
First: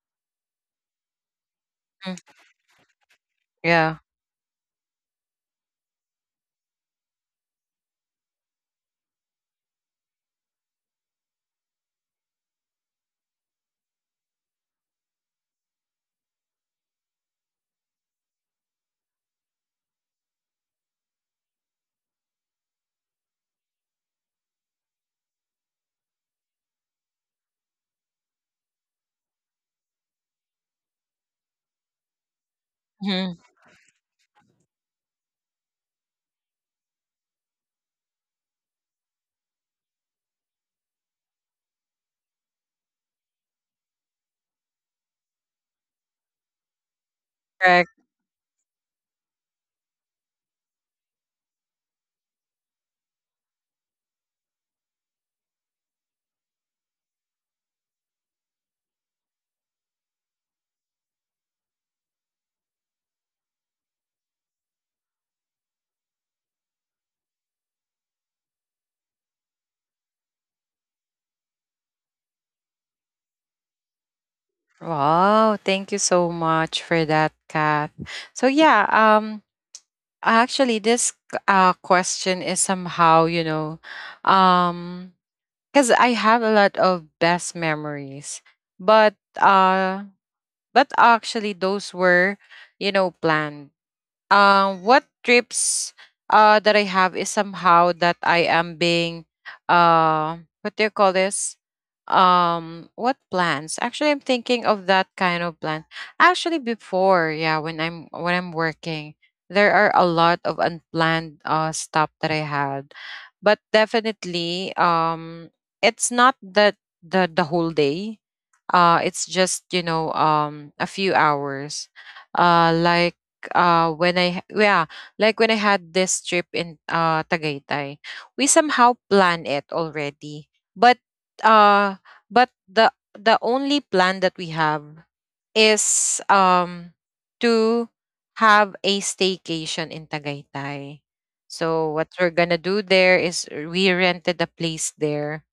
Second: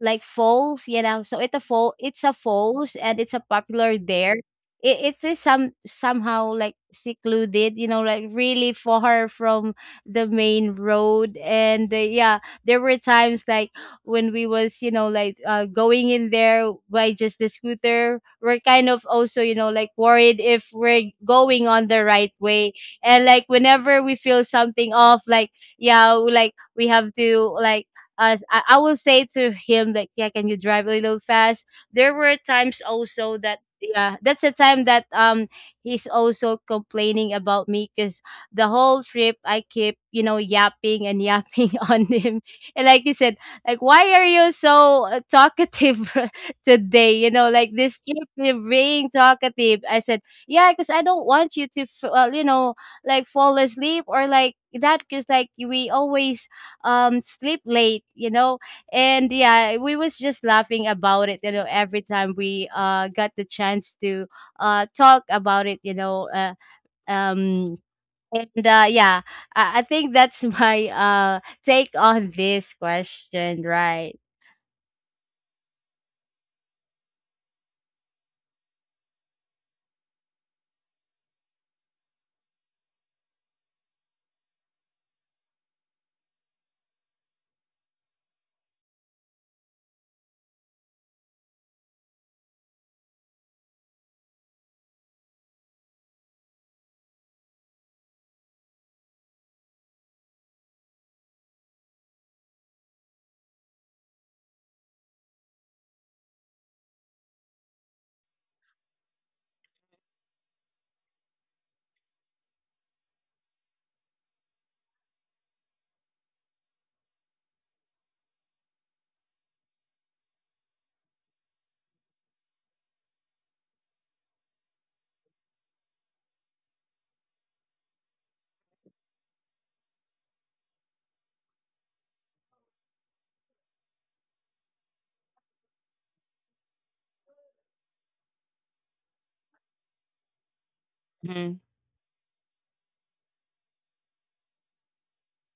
like falls, you know. So it's a fall, Mm, it's a falls, and it's a popular yeah. there. It's somehow like secluded, you know, like really far from the main road. And yeah, there were times like when we was, you know, like, going in there by just the scooter, we're kind of also, you know, like worried if we're going on the right way. And like whenever we feel something off, like, yeah, like we have to like, as I will say to him like, yeah, can you drive a little fast? There were times Mhm, also that, yeah, that's the time that, he's also complaining about me because the whole trip I keep, you know, yapping and yapping on him, and like he said, like, why are you so talkative today? You know, like correct. this trip you're being talkative. I said, yeah, because I don't want you to you know, like fall asleep or like that because like we always sleep late, you know. And yeah, we was just laughing about it, you know, every time we got the chance to talk about it, you know. Uh, um and uh yeah I-, I think that's my take on this question, right? Wow, thank you so much for that, Kath. So yeah, actually, this question is somehow, you know, um cuz I have a lot of best memories. But, uh but actually those were, you know, planned. What trips that I have is somehow that I am being, what do you call this, what plans? Actually, I'm thinking of that kind of plan. Actually before, yeah, when I'm working, there are a lot of unplanned stuff that I had. But definitely, it's not that the whole day. It's just, you know, a few hours, uh like uh when i h- yeah like when I had this trip in Tagaytay. We somehow plan it already, but, uh but the only plan that we have is, to have a staycation in Tagaytay. Mm-hmm. So what we're gonna do there is, we rented a place there,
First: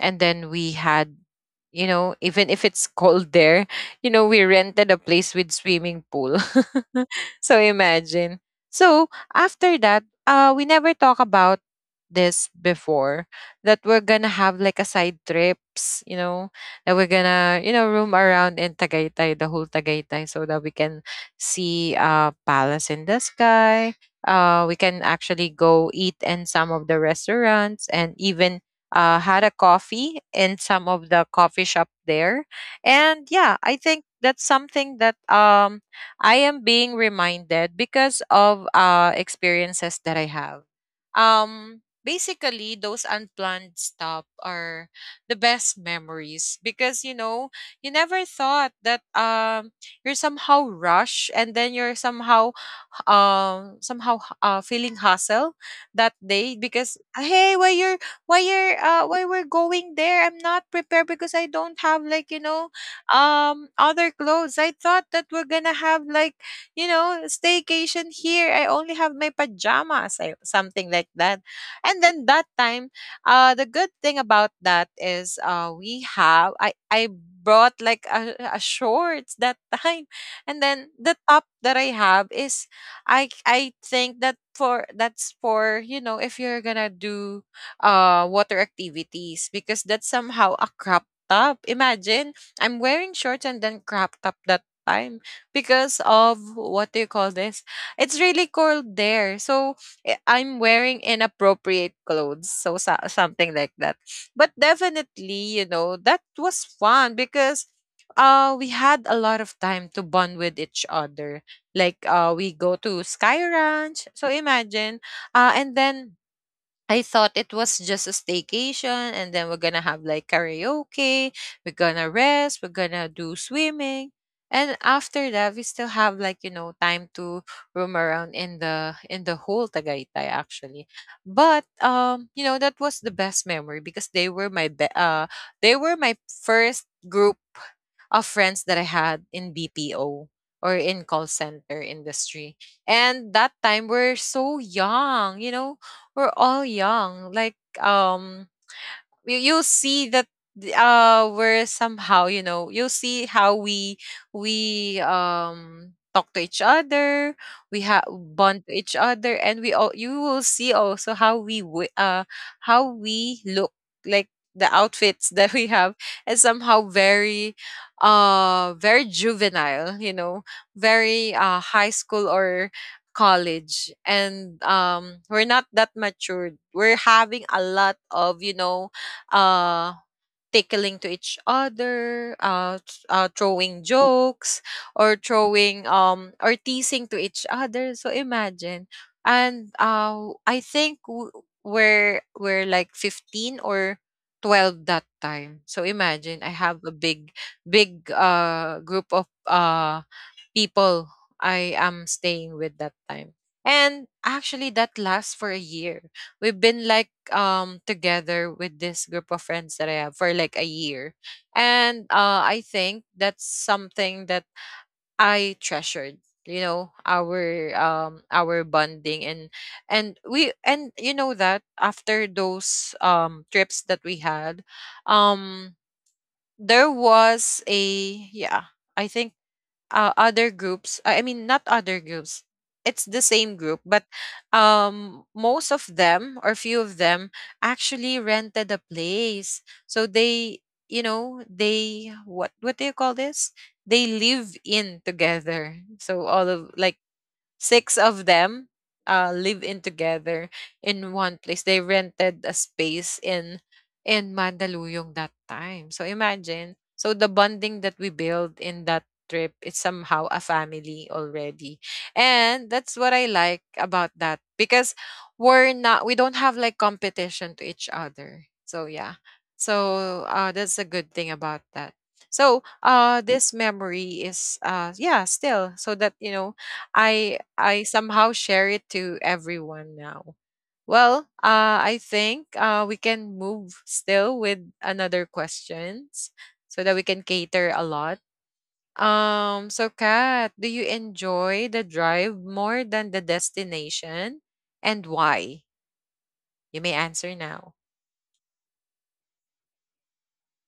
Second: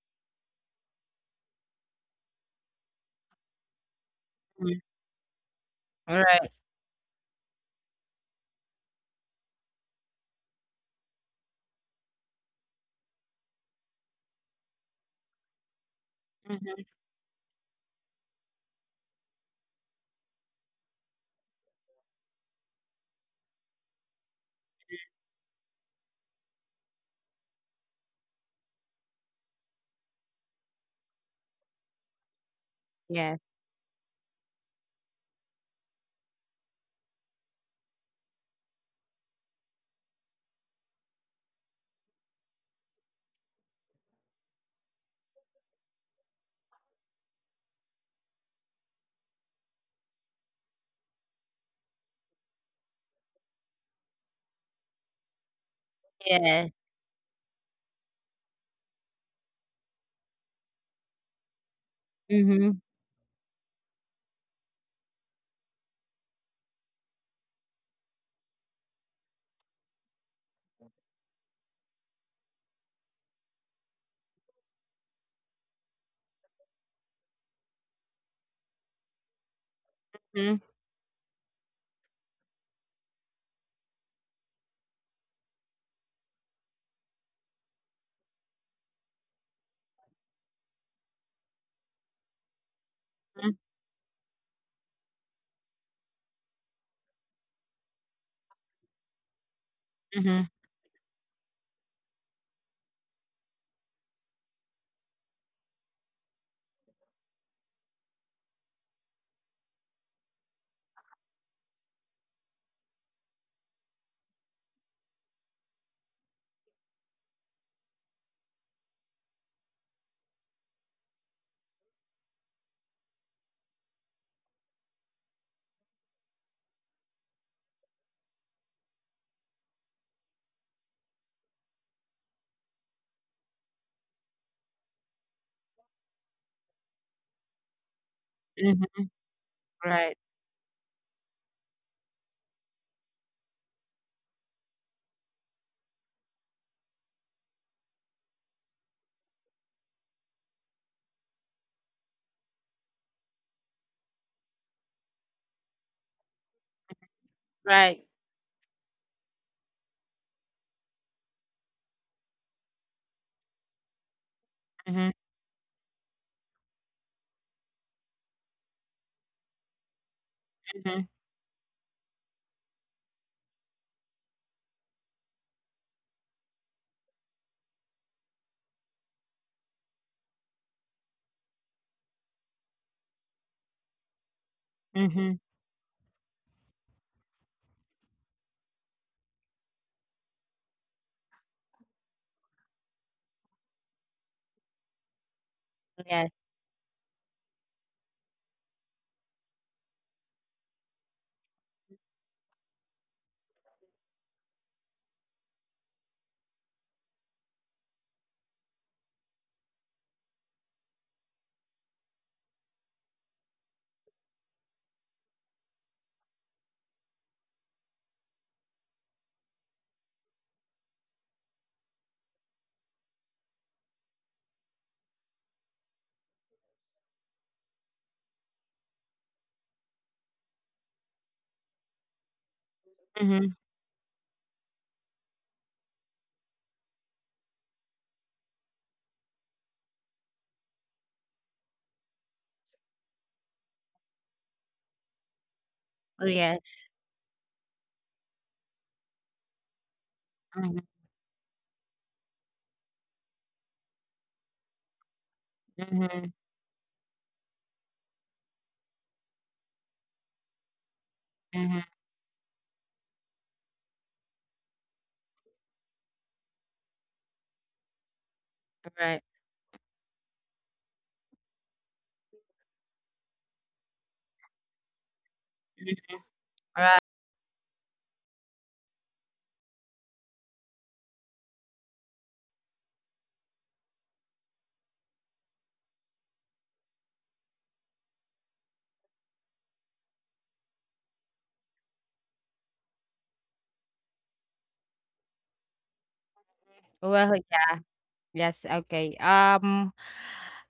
and then we had, you know, even if it's cold there you know, we rented a place with swimming pool. Right. So imagine. So after that, we never talk about this before, that we're gonna have like a side trips, you know, Mm-hmm. that we're gonna, you know, roam around in Tagaytay, the whole Tagaytay, so that we can see palace in the sky. We can actually go eat in some of the restaurants, and even, had a coffee in some of the coffee shop there. And Yes, yeah, I think that's something that, I am being reminded because of, experiences that I have. Those unplanned stop are the best memories because you never thought that you're somehow rushed and then you're somehow somehow feeling hustle that day yes. because hey why we're going there. I'm not prepared because I don't have like Mm-hmm. Other clothes. I thought that we're gonna have like staycation here. I only have my pajamas, something like that. And then that time, the good thing about that is we have I brought like a shorts that time, Mm-hmm. and then the top that I have is I think that for that's for if you're gonna do water activities, because that's somehow a crop top. Imagine I'm wearing shorts and then crop top that time because of what do you call this? It's really cold there, so Mm-hmm. I'm wearing inappropriate clothes. So something like that. But definitely, you know, that was fun because we had a lot of time to bond with each other. Like we go to Sky Ranch. So imagine, and then I thought it was just a staycation and then we're gonna have like karaoke, we're gonna rest, we're gonna do swimming. And after that we still have like, you know, time to roam around in the whole Tagaytay actually. But you know, that was the best memory because they were my first group of friends that I Hmm. had in Right, BPO or in call center industry. And that time we're so young, you know, we're all young. Like you'll see that we're somehow, you know, you'll see how we talk to each other, we right. have bond to each other, and we all, you will see also how how we look like, the Mm-hmm. outfits that we have is somehow very very juvenile, you know, Mm-hmm. very high school or college. And we're not that matured. We're having a lot of, you know, uh, tickling to each other, throwing jokes, or Mm-hmm. throwing or teasing to each other. So imagine, and I think we're like 15 or 12 that time. So imagine, Yes. I have a big big group of people I am staying with that time. And actually that lasts for a year. We've been like together with this group of friends that I have for like a year. And I think that's something that I treasured, you know, our bonding. And we and you know that after those trips that we had, um there was a, yeah, I think other groups, I mean not other groups, it's the Mm-hmm. same group, but most of them or few of them actually rented a place, so they, you know, they what do you call this, they live in together. So all of Yes. like six of them live in together Mm-hmm. in one place. They rented a space in Mandaluyong that time. So Mm-hmm. imagine, so the bonding that we build in that trip is somehow a family already. Mm-hmm. And that's what I like about that because we don't have like competition to each other. So yeah, Right. so that's a good thing about that. So this memory is yeah, still, so that you know I somehow share it to everyone now. Well, I think we can move still with another questions so that we can cater a lot. So Kat, do you enjoy the drive more than the destination, and why? You may Well, answer now. yes, okay.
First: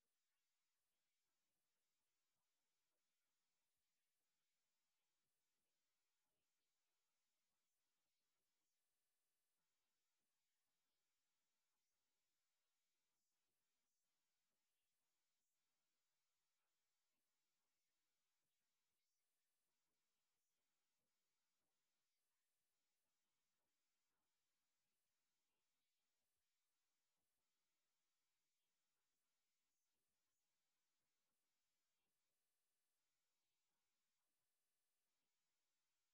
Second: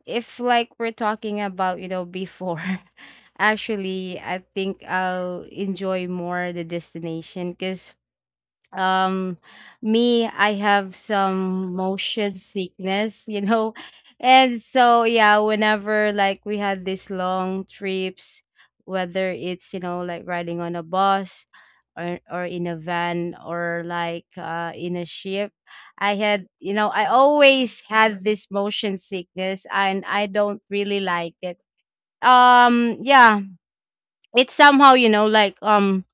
If like we're talking about, you know, before, actually, I think I'll enjoy more the destination because, um me, I have some motion sickness, you know and so, yeah, whenever like we had these long trips, whether it's, you know, like riding on a bus, or in a van, or like in a ship, I had, you know, I always had this motion sickness and I don't really like it. Yeah, it's somehow, you know, like, um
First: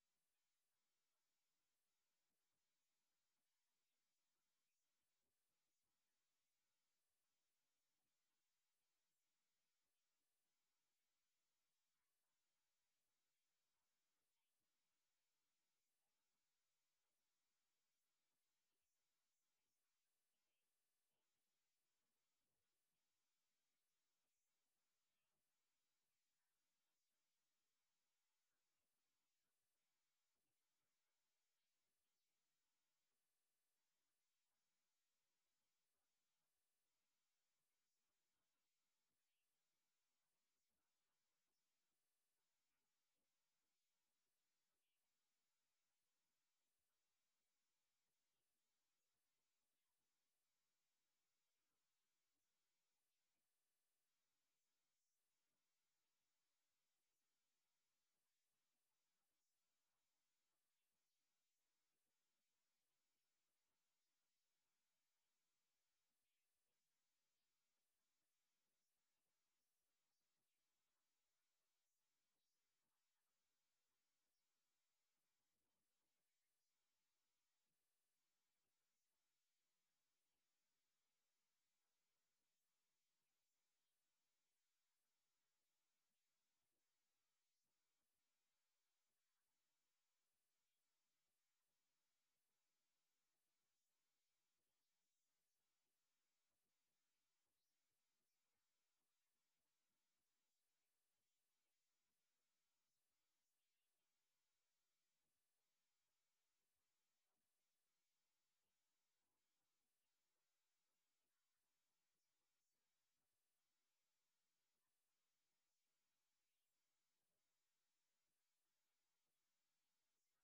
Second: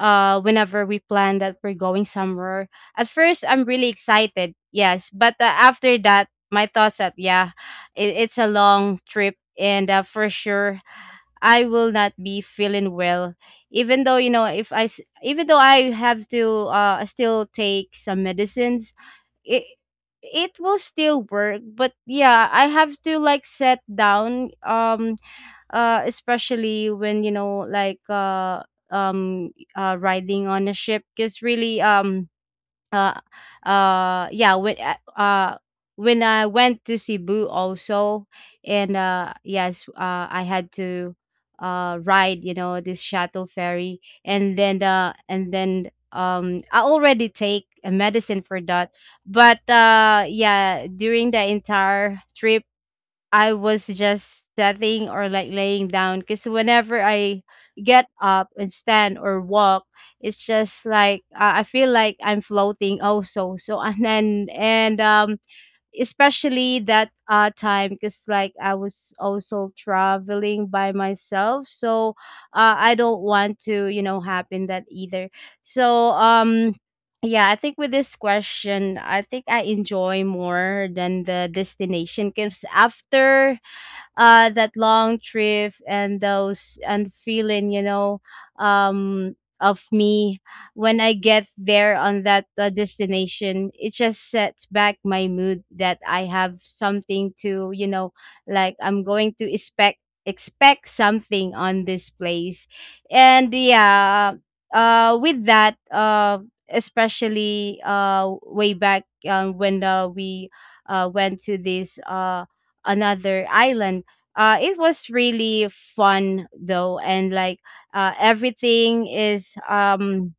uh whenever we plan that we're going somewhere, at first I'm really excited, yes, but after that my thoughts that yeah, it's a long trip, and for sure I will not be feeling well. Even though, you know, if even though I have to still take some medicines, it it will still work. But yeah, I have to like set down. Especially when, you know, like, riding on a ship because really. Um uh uh yeah when uh uh, when I went to Cebu also, and yes, I had to ride, you know, this shuttle ferry. And then I already take a medicine for that. But yeah, during the entire trip I was just sitting or like laying down because whenever I get up and stand or walk, it's just like, I feel like I'm floating also. So and then and especially that time because I was also traveling by myself. So I don't want to happen that either. so um yeah, I think with this question, I think I enjoy more than the destination because after that long trip and those and feeling of me, when I get there on that destination, it just sets back my mood that I have something to like I'm going to expect something on this place. And yeah, with that especially way back, when we went to this another island. It was really fun though, and everything is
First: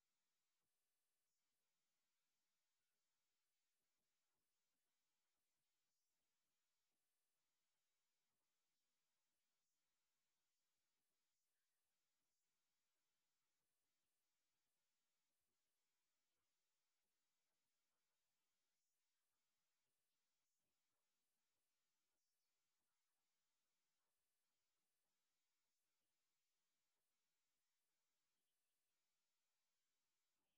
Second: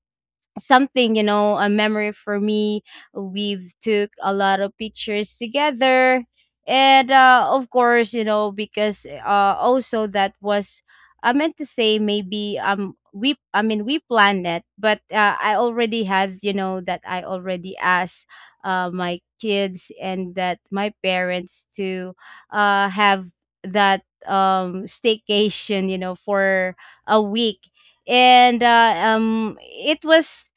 something, you know, a memory for me. We've took a lot of pictures together. And of course, you know, because also that was, I meant to say maybe, we I mean, we planned it. But I already had, you know, that I already asked my kids and that my parents to have that staycation, you know, for a week. And it was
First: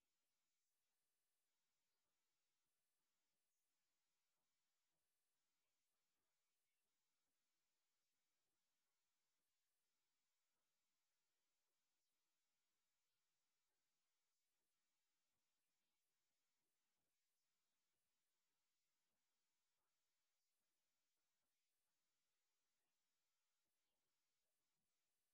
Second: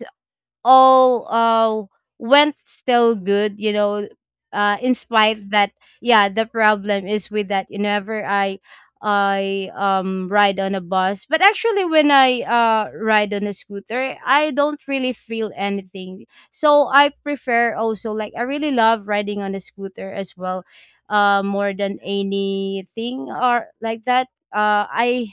all went still good, you know, in spite that. Yeah, the problem is with that, whenever I ride on a bus. But actually, when I ride on a scooter, I don't really feel anything. So I prefer also, like, I really love riding on a scooter as well, more than anything or like that. uh i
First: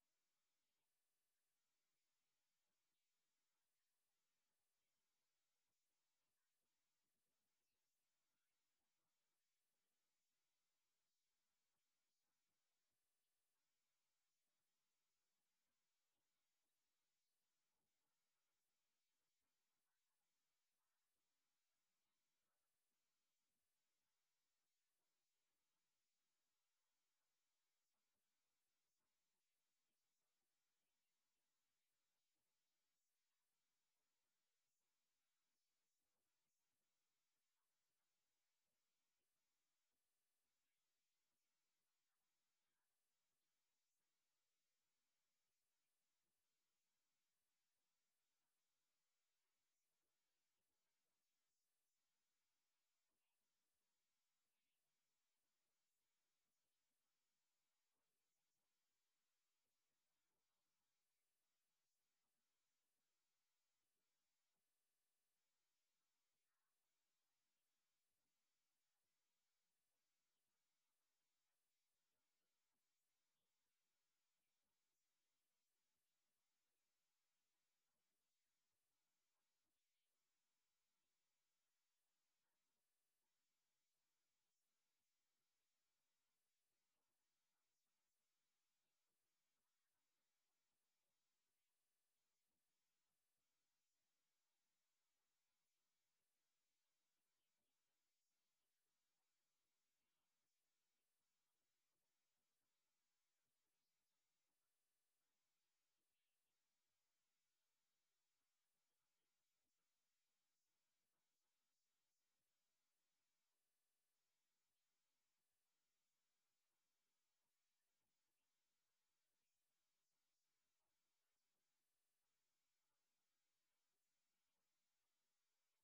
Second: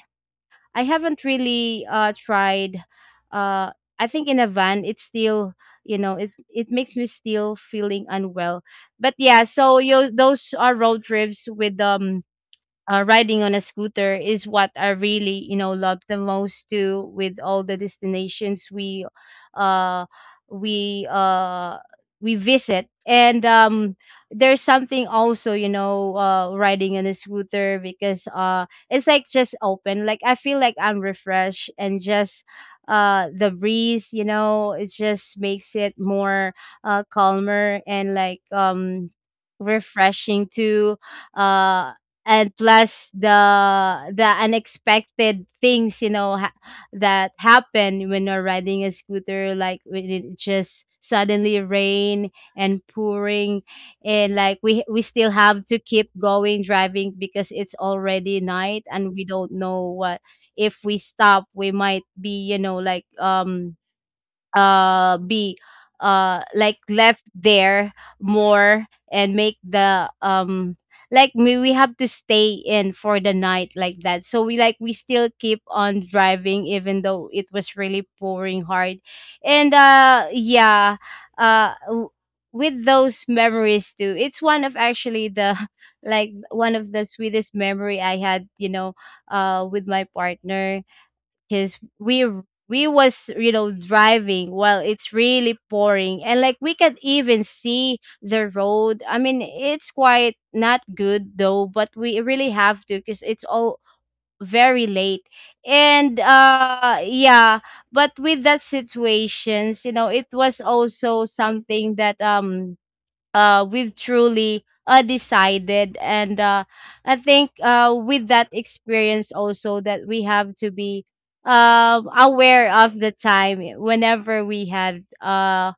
I haven't really tried uh I think in a van, it's still, you know, it's it makes me still feeling unwell. But yeah, so you, those are road trips with riding on a scooter is what I really, you know, love the most too. With all the destinations uh, we uh, we visit. And there's something also, you know, riding on a scooter because it's like just open. Like I feel like I'm refreshed and just the breeze, you know, it just makes it more calmer, and refreshing too. uh and plus the unexpected things, you know, that happen when you're riding a scooter. Like when it just suddenly rain and pouring, and like we still have to keep going driving because it's already night, and we don't know what. If we stop, we might be, you know, be like left there more, and make the like we have to stay in for the night like that. So we like we still keep on driving even though it was really pouring hard. And yeah, uh w- with those memories too, it's one of actually the like one of the sweetest memory I had, you know, with my partner. Because we was, you know, driving while it's really pouring, and like we could even see the road. I mean, it's quite not good though, but we really have to because it's all very late. And yeah, but with that situations, you know, it was also something that we've truly decided. And I think with that experience also, that we have to be aware of the time whenever we had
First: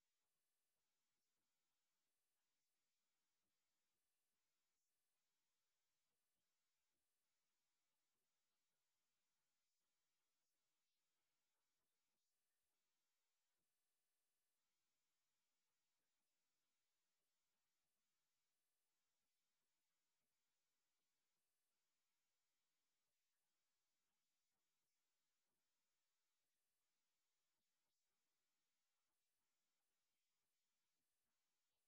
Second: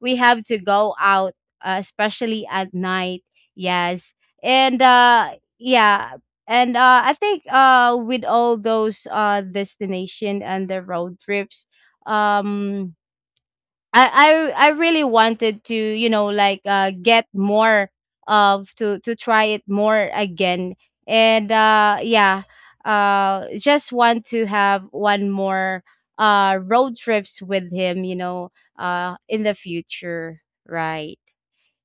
we have to go out, especially at night. Yes. And yeah. And I think with all those destination and the road trips, um I really wanted to, you know, like get more of, to try it more again. And yeah, just want to have one more road trips with him, you know, in the future, right?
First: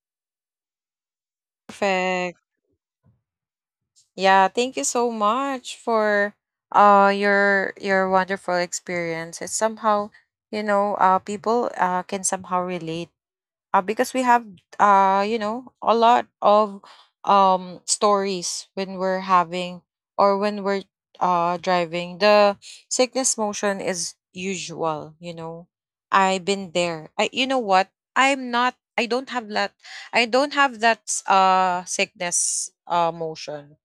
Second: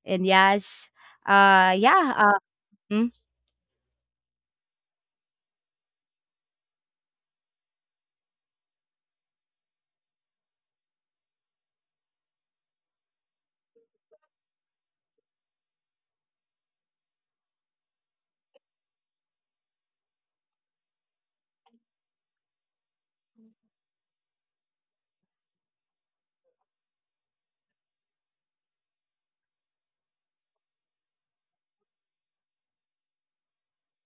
And yes, uh yeah, Perfect. uh mm, Yeah, thank you so much for your wonderful experience. It's somehow, you know, people can somehow relate, because we have you know a lot of stories when we're having or when we're driving. The sickness motion is usual, you know, I've been there. I You know what, I don't have that, I don't have that sickness motion.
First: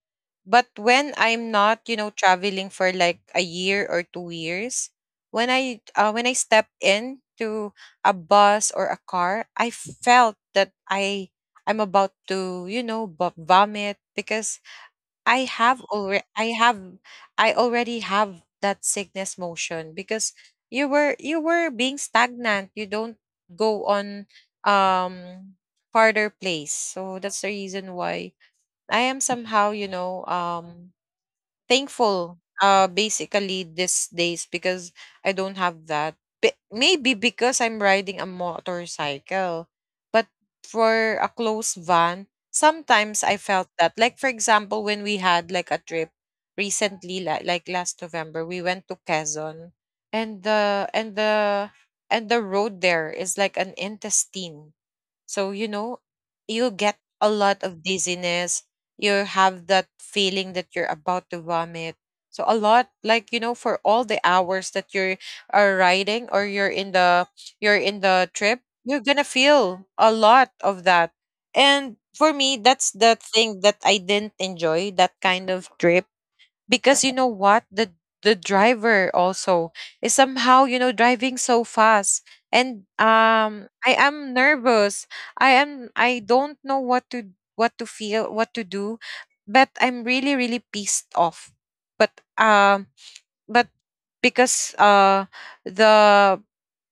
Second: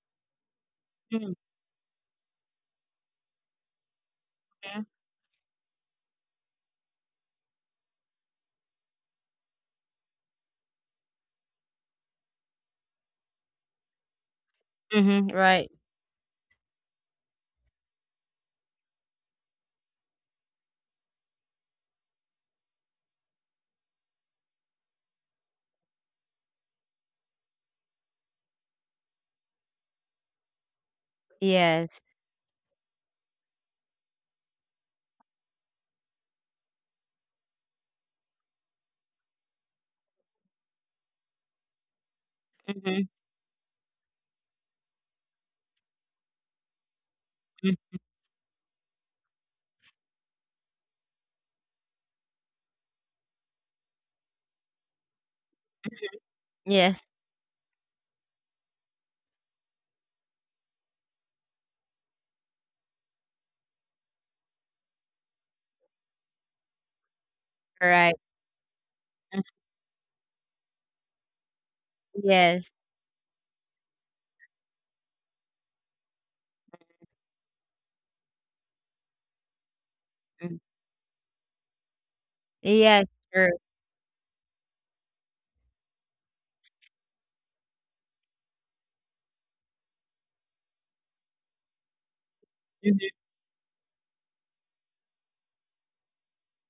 But when mm, I'm not, you know, traveling for like a year or two mm, years, when I step into a bus or a car, I felt that I'm about to, you know, vomit because mhm, right. I have, I already have that sickness motion because you were being stagnant. You don't go on um farther place. So that's the reason why I am somehow, you know, Yes. thankful, basically these days because I don't have that. Maybe because I'm riding a motorcycle, but for a close van, sometimes Mhm, I felt that. Like for example, when we had like a trip recently, like last mhm. November, we went to Quezon, and the road there is like an intestine, so, you know, you get Yes, a lot of dizziness. You have that feeling that you're about to vomit. So a lot, like, you know, for all the hours that you are riding or you're in the, you're in right. the trip, you're going to feel a lot of that. And for me, Yes. that's the thing that I didn't enjoy that kind of trip because you know what, the driver also is mm, somehow, you know, driving so fast. And yes, sure. I am nervous, I don't know what to, what to feel, what to do, but I'm really really pissed off. But um Mhm, but because the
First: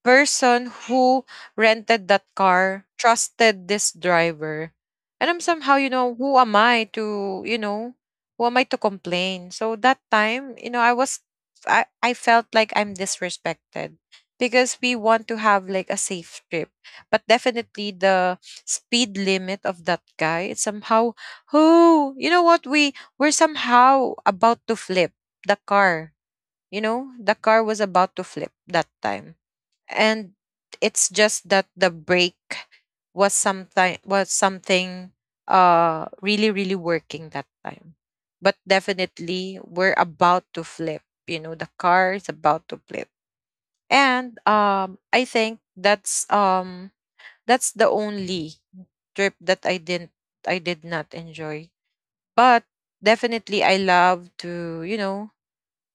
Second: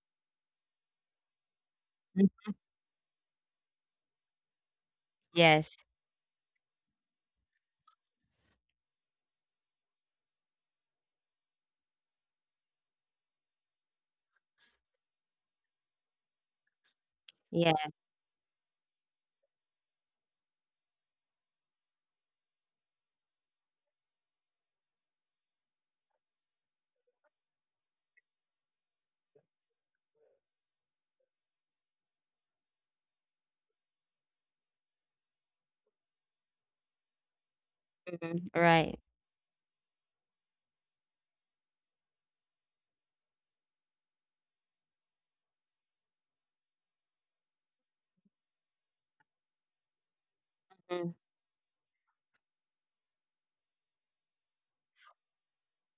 person who rented that mhm, car trusted this driver, and I'm somehow, yes. you know, who am I to, you know, who am I to complain. So that time, you know, I felt like I'm disrespected because we want to have like a safe trip, but Yeah. definitely the speed limit of that guy, it's somehow, who, you know what, we, we're somehow about to flip the car. You know, the car was about to flip that time. And it's just that the brake was sometime, was something really, really working that time. Mhm, But right. definitely we're about to flip. You know, the car is about to flip. And I think that's the only trip that I did Mhm. not enjoy. But definitely I love to, you know,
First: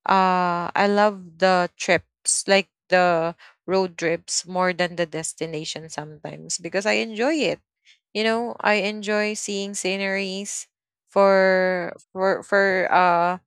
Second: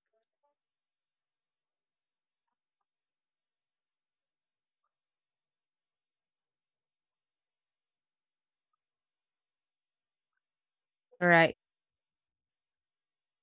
I love the trips, like the road trips more than the destination sometimes because I enjoy it. You know, I enjoy seeing sceneries Right. for for for uh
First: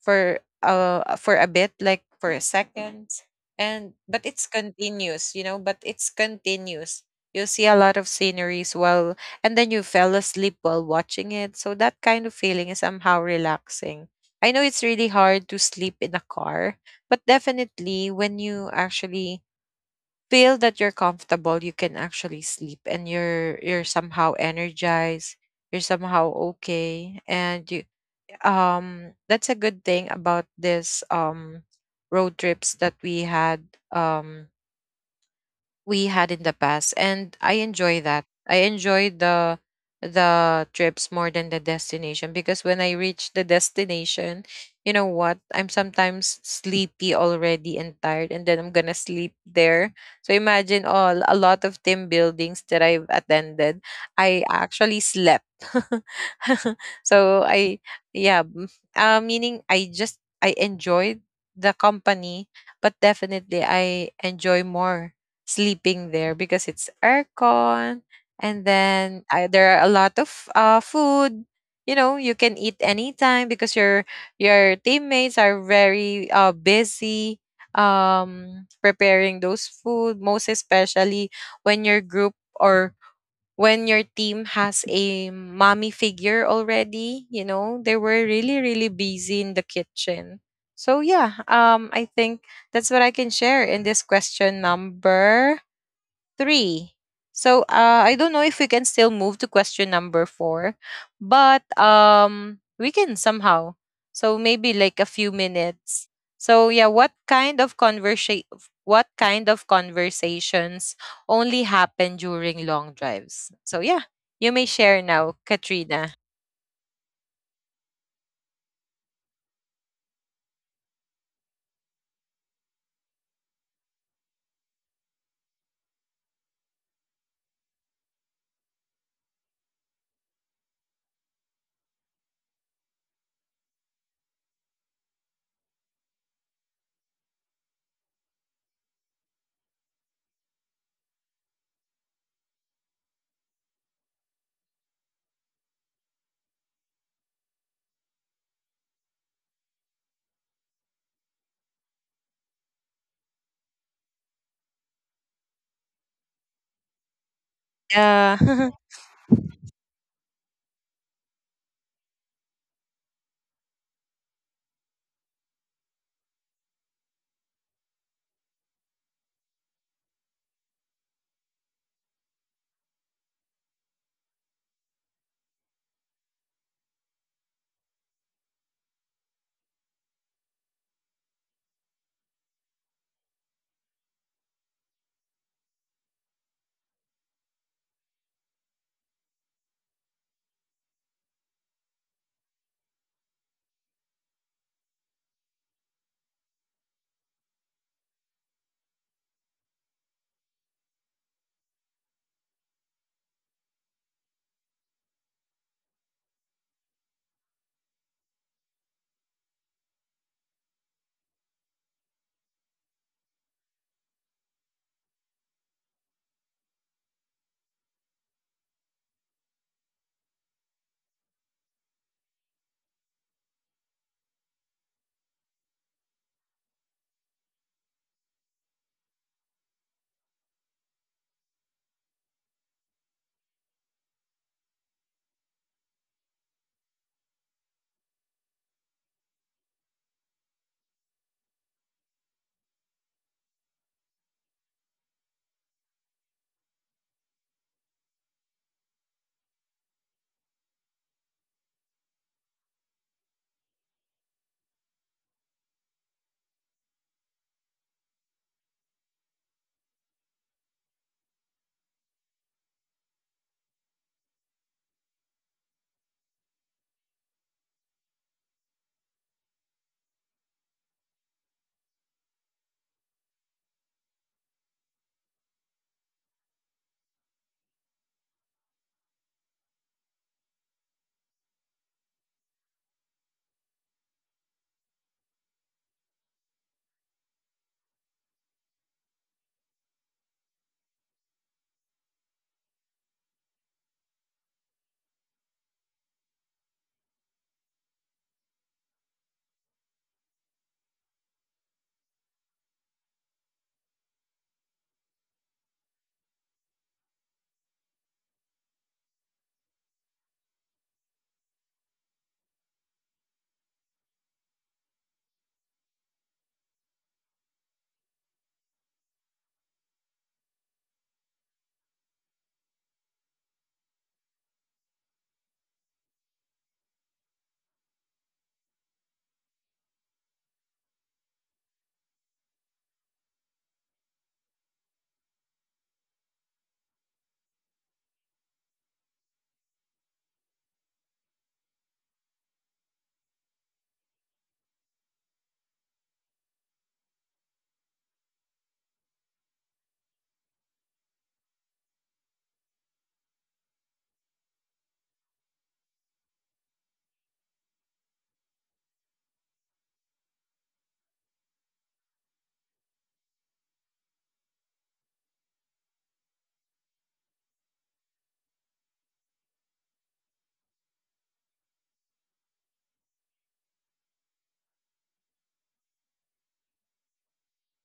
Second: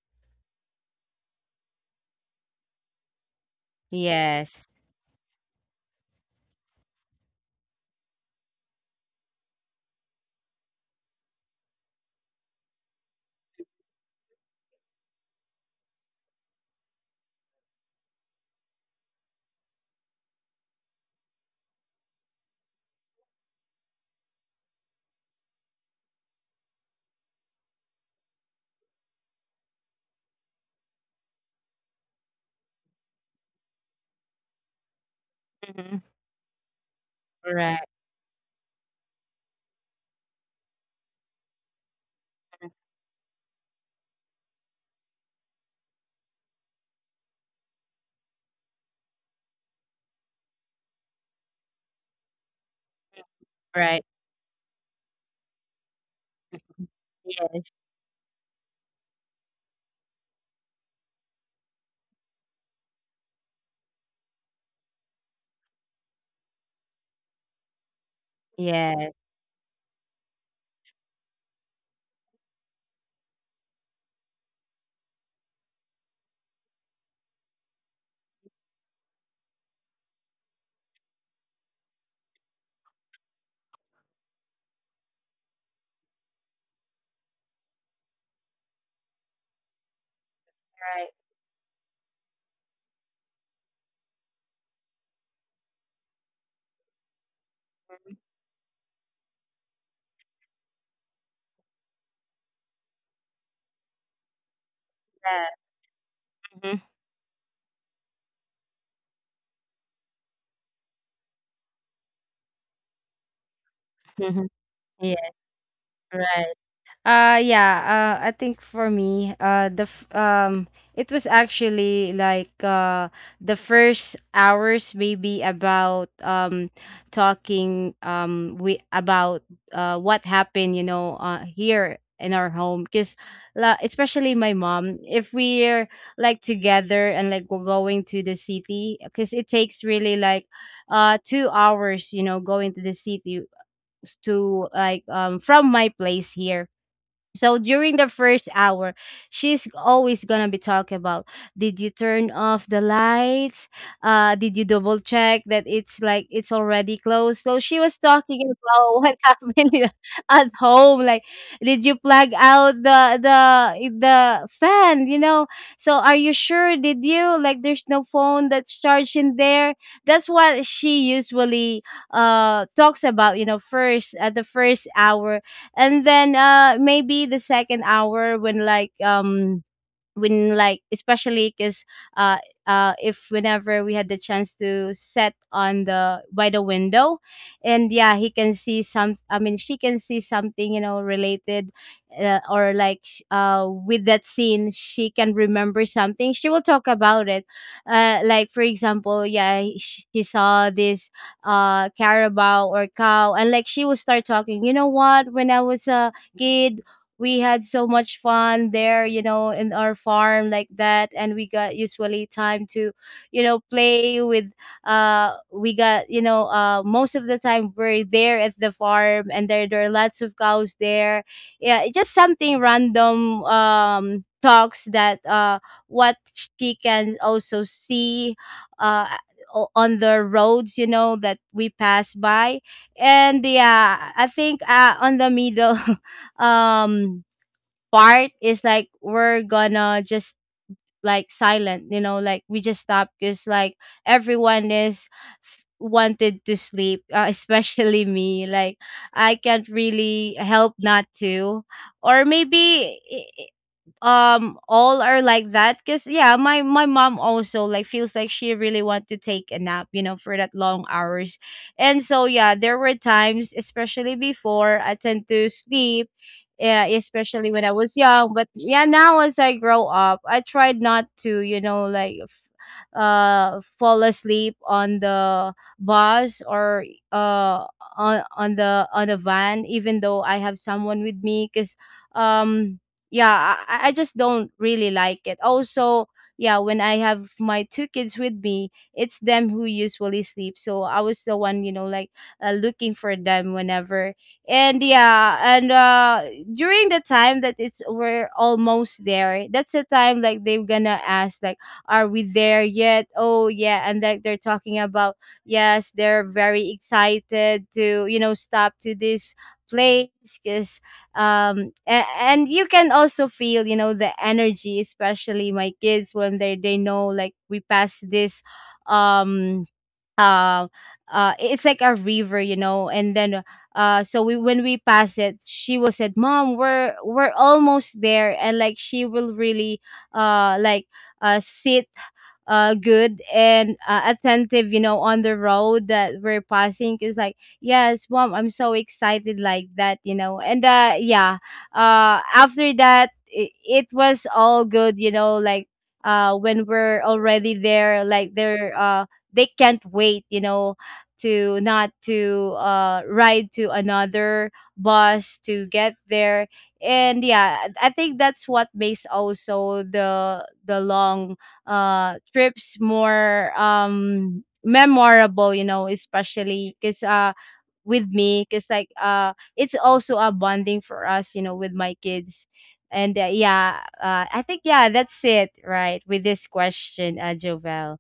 for a bit, like for a seconds, and but it's Yes. continuous, you know, but it's continuous. You'll see a lot of sceneries while, and then you fell asleep while watching it. So that kind of feeling is somehow relaxing. I know it's really hard to sleep in a car, but definitely when you actually feel that you're comfortable, you can actually sleep and you're somehow energized, you're somehow okay. And you that's a good thing about this road trips that we had, um Mhm. we had in the past. And I Right, enjoy that, I enjoy the trips more than the destination because when I reach the destination, you know what, I'm sometimes sleepy already and tired, and then I'm gonna sleep there. So imagine all, a lot of team buildings that I've attended, right. I actually slept. So Yes, yeah m- meaning I enjoyed the company, but definitely I enjoy more sleeping there because it's aircon. And yes. then there are a lot of food, you know, you can eat anytime because your teammates are very busy preparing those food, most especially when your group or when your team has a mommy figure already. You know, they were really really busy in the kitchen. Right. So yeah, I think that's what I can share in this question number three. So I don't know if we can still move to question number four, but we can somehow. So maybe like a few Yeah. minutes. Mhm, So yeah, what kind of conversation? What kind of conversations only happen during long drives? So yeah, mhm. you may share Yes, now, Katrina. right. Yeah, I think for me, it was actually like the first hours, maybe about talking we about what happened, you know, here in our home. Because especially my mom, if we're like together and like we're going to the city, because it takes really like 2 hours, you know, going to the city to like from my place here. So during the first hour, she's always gonna be talking about, did you turn off the lights? Did you double check that it's like it's already closed? So she was talking Yeah. about what happened at home. Like did you plug out the the fan, you know? So, are you sure, did you? Like there's no phone that's charged in there. That's what she usually talks about, you know, first at the first hour. And then maybe the second hour, when when like, especially because uh if whenever we had the chance to set on the by the window. And yeah, he can see some, I mean, she can see something, you know, related, or like with that scene, she can remember something, she will talk about it. Like for example, yeah, she saw this carabao or cow, and like she will start talking, you know what, when I was a kid, we had so much fun there, you know, in our farm, like that. And we got usually time to, you know, play with, we got, you know, most of the time we're there at the farm, and there are lots of cows there. Yeah, it's just something random talks that what she can also see uh on the roads, you know, that we pass by. And yeah, I think on the middle um part is like we're gonna just like silent, you know, like we just stop because like everyone is wanted to sleep, especially me. Like I can't really help not to, or maybe all are like that because, yeah, my mom also like feels like she really want to take a nap, you know, for that long hours. And so yeah, there were times especially before, I tend to sleep. Yeah, especially when I was young. But yeah, now as I grow up, I tried not to, you know, like fall asleep on the bus or uh on the van, even though I have someone with me because um yeah, I just don't really like it also. Yeah, when I have my two kids with me, it's them who usually sleep, so I was the one, you know, like looking for them whenever. And yeah, and during the time that it's we're almost there, that's the time like they're gonna ask like, are we there yet? Oh yeah, and like they're talking about, yes, they're very excited to, you know, stop to this place because and you can also feel, you know, the energy, especially my kids, when they know like we passed this um um it's like a river, you know, and then so we when we pass it, she will said, mom, we're almost there. And like she will really uh like sit good, and attentive, you know, on the road that we're passing. Is like, yes mom, I'm so excited, like that, you know. And yeah, after that, it was all good, you know. Like when we're already there, they can't wait, you know, to not to ride to another bus to get there. And yeah, I think that's what makes also the long trips more memorable, you know, especially because with me, because like it's also a bonding for us, you know, with my kids. And yeah, I think, yeah, that's it, right, with this question, Jovel.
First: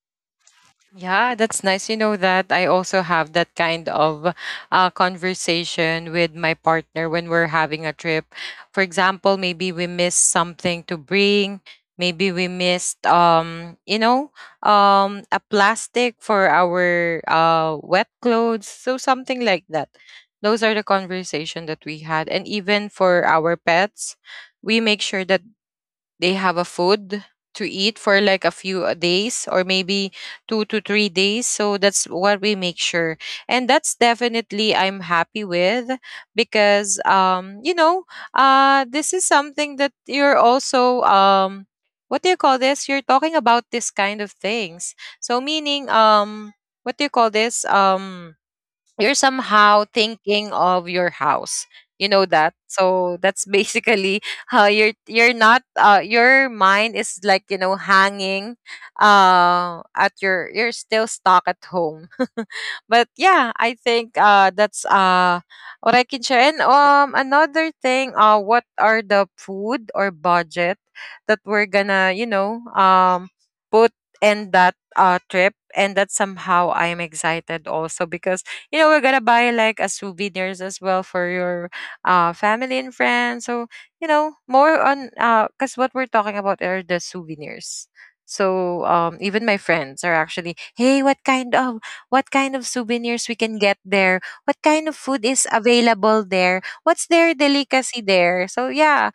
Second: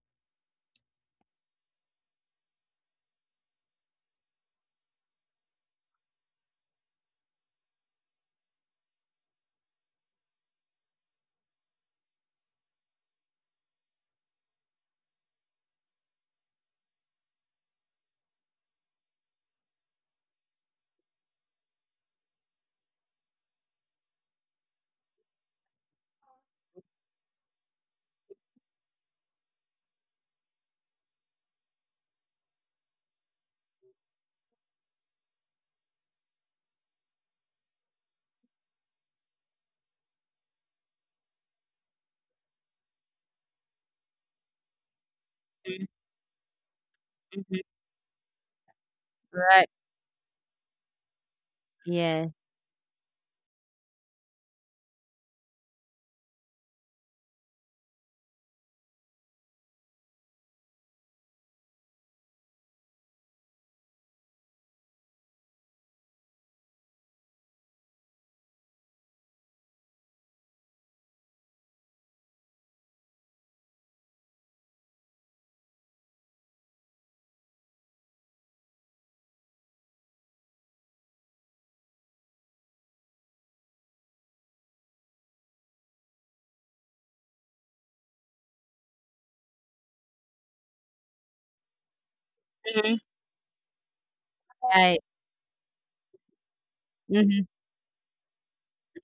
Yeah, that's nice. You know that I also have that kind of conversation with my partner when we're having a trip. For example, maybe we missed something to bring. Maybe we missed, you know, a plastic for our wet clothes. So something like that. Those are the conversation that we had, and even for our pets, we make sure that they have a food to eat for like a few days or maybe 2 to 3 days. So that's what we make sure, and that's definitely I'm happy with because you know, this is something that you're also what do you call this, you're talking about this kind of things. So meaning Mhm, what do you call this, mhm. You're somehow Right. thinking of your house, you know Yes. that. So that's basically how you're not your mind is like, you know, hanging at your, you're still stuck at home. But yeah, I think that's what I can share. And another thing, what are the food or budget that we're gonna, you know, put in that trip. And that somehow I'm excited also because, you know, we're gonna buy like a souvenirs as well for your family and friends. So you know, more on because what we're talking about are the souvenirs. So even my friends are actually, hey, what kind of Mhm. souvenirs we can get there, what kind of Right. food is available there, what's their Mhm. delicacy there. So yeah,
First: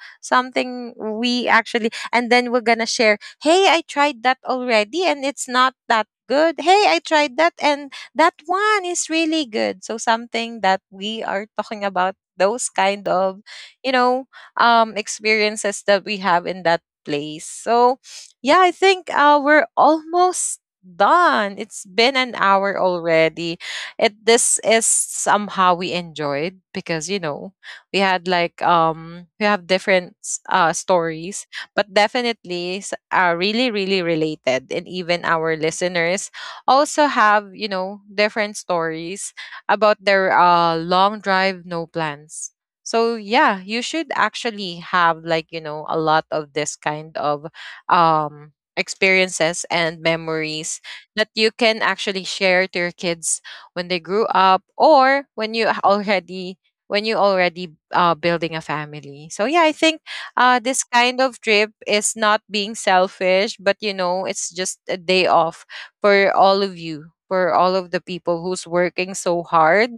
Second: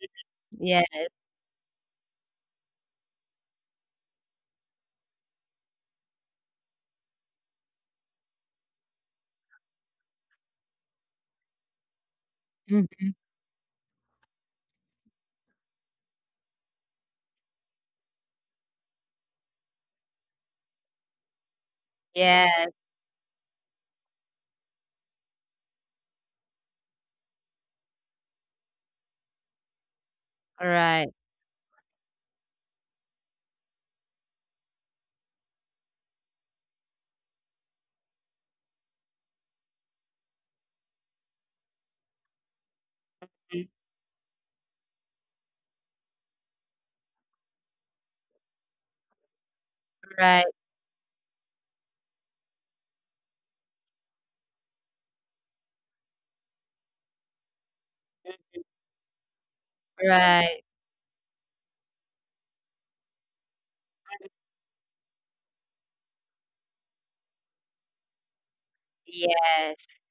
Yeah. something we actually, and then we're gonna share, hey, I tried that already and it's not that good, hey, I tried that and that one is really good. So something that we are talking about, those kind Mhm. of, you know, experiences that we have in that place. So yeah, I think we're almost done. It's been an Yes. hour already. It This is somehow we enjoyed because, you know, we had like we have different Right. stories, but definitely are really really related. And even our listeners also have, you know, different stories about their long drive, no plans. So Mm. yeah, you should actually have like, you know, a lot of this kind of experiences and Right. memories that you can actually share to your kids when they grew up, or when you already, when you already building a family. So yeah, I think Right. This kind of trip is not being selfish, but you know, it's just a day off for all of you, for all of the people who's working so Yes. hard.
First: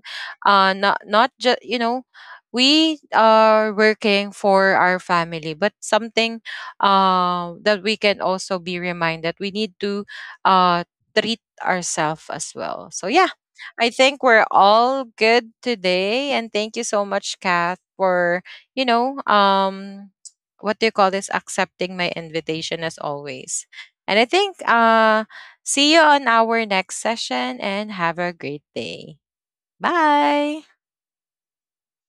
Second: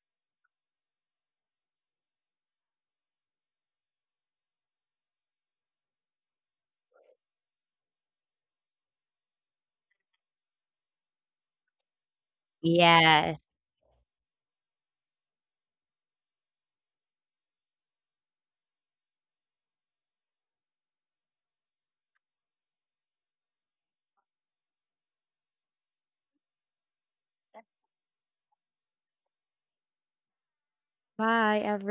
Not just you know, we are working for our family, but something that we can also be reminded we need to uh, treat ourselves as well. So yeah. Yes. I think we're all good today, and thank you so much Kath for, you know, what do you call this, accepting my invitation as always. And I think see you on our next session and have a great day. Bye. Bye,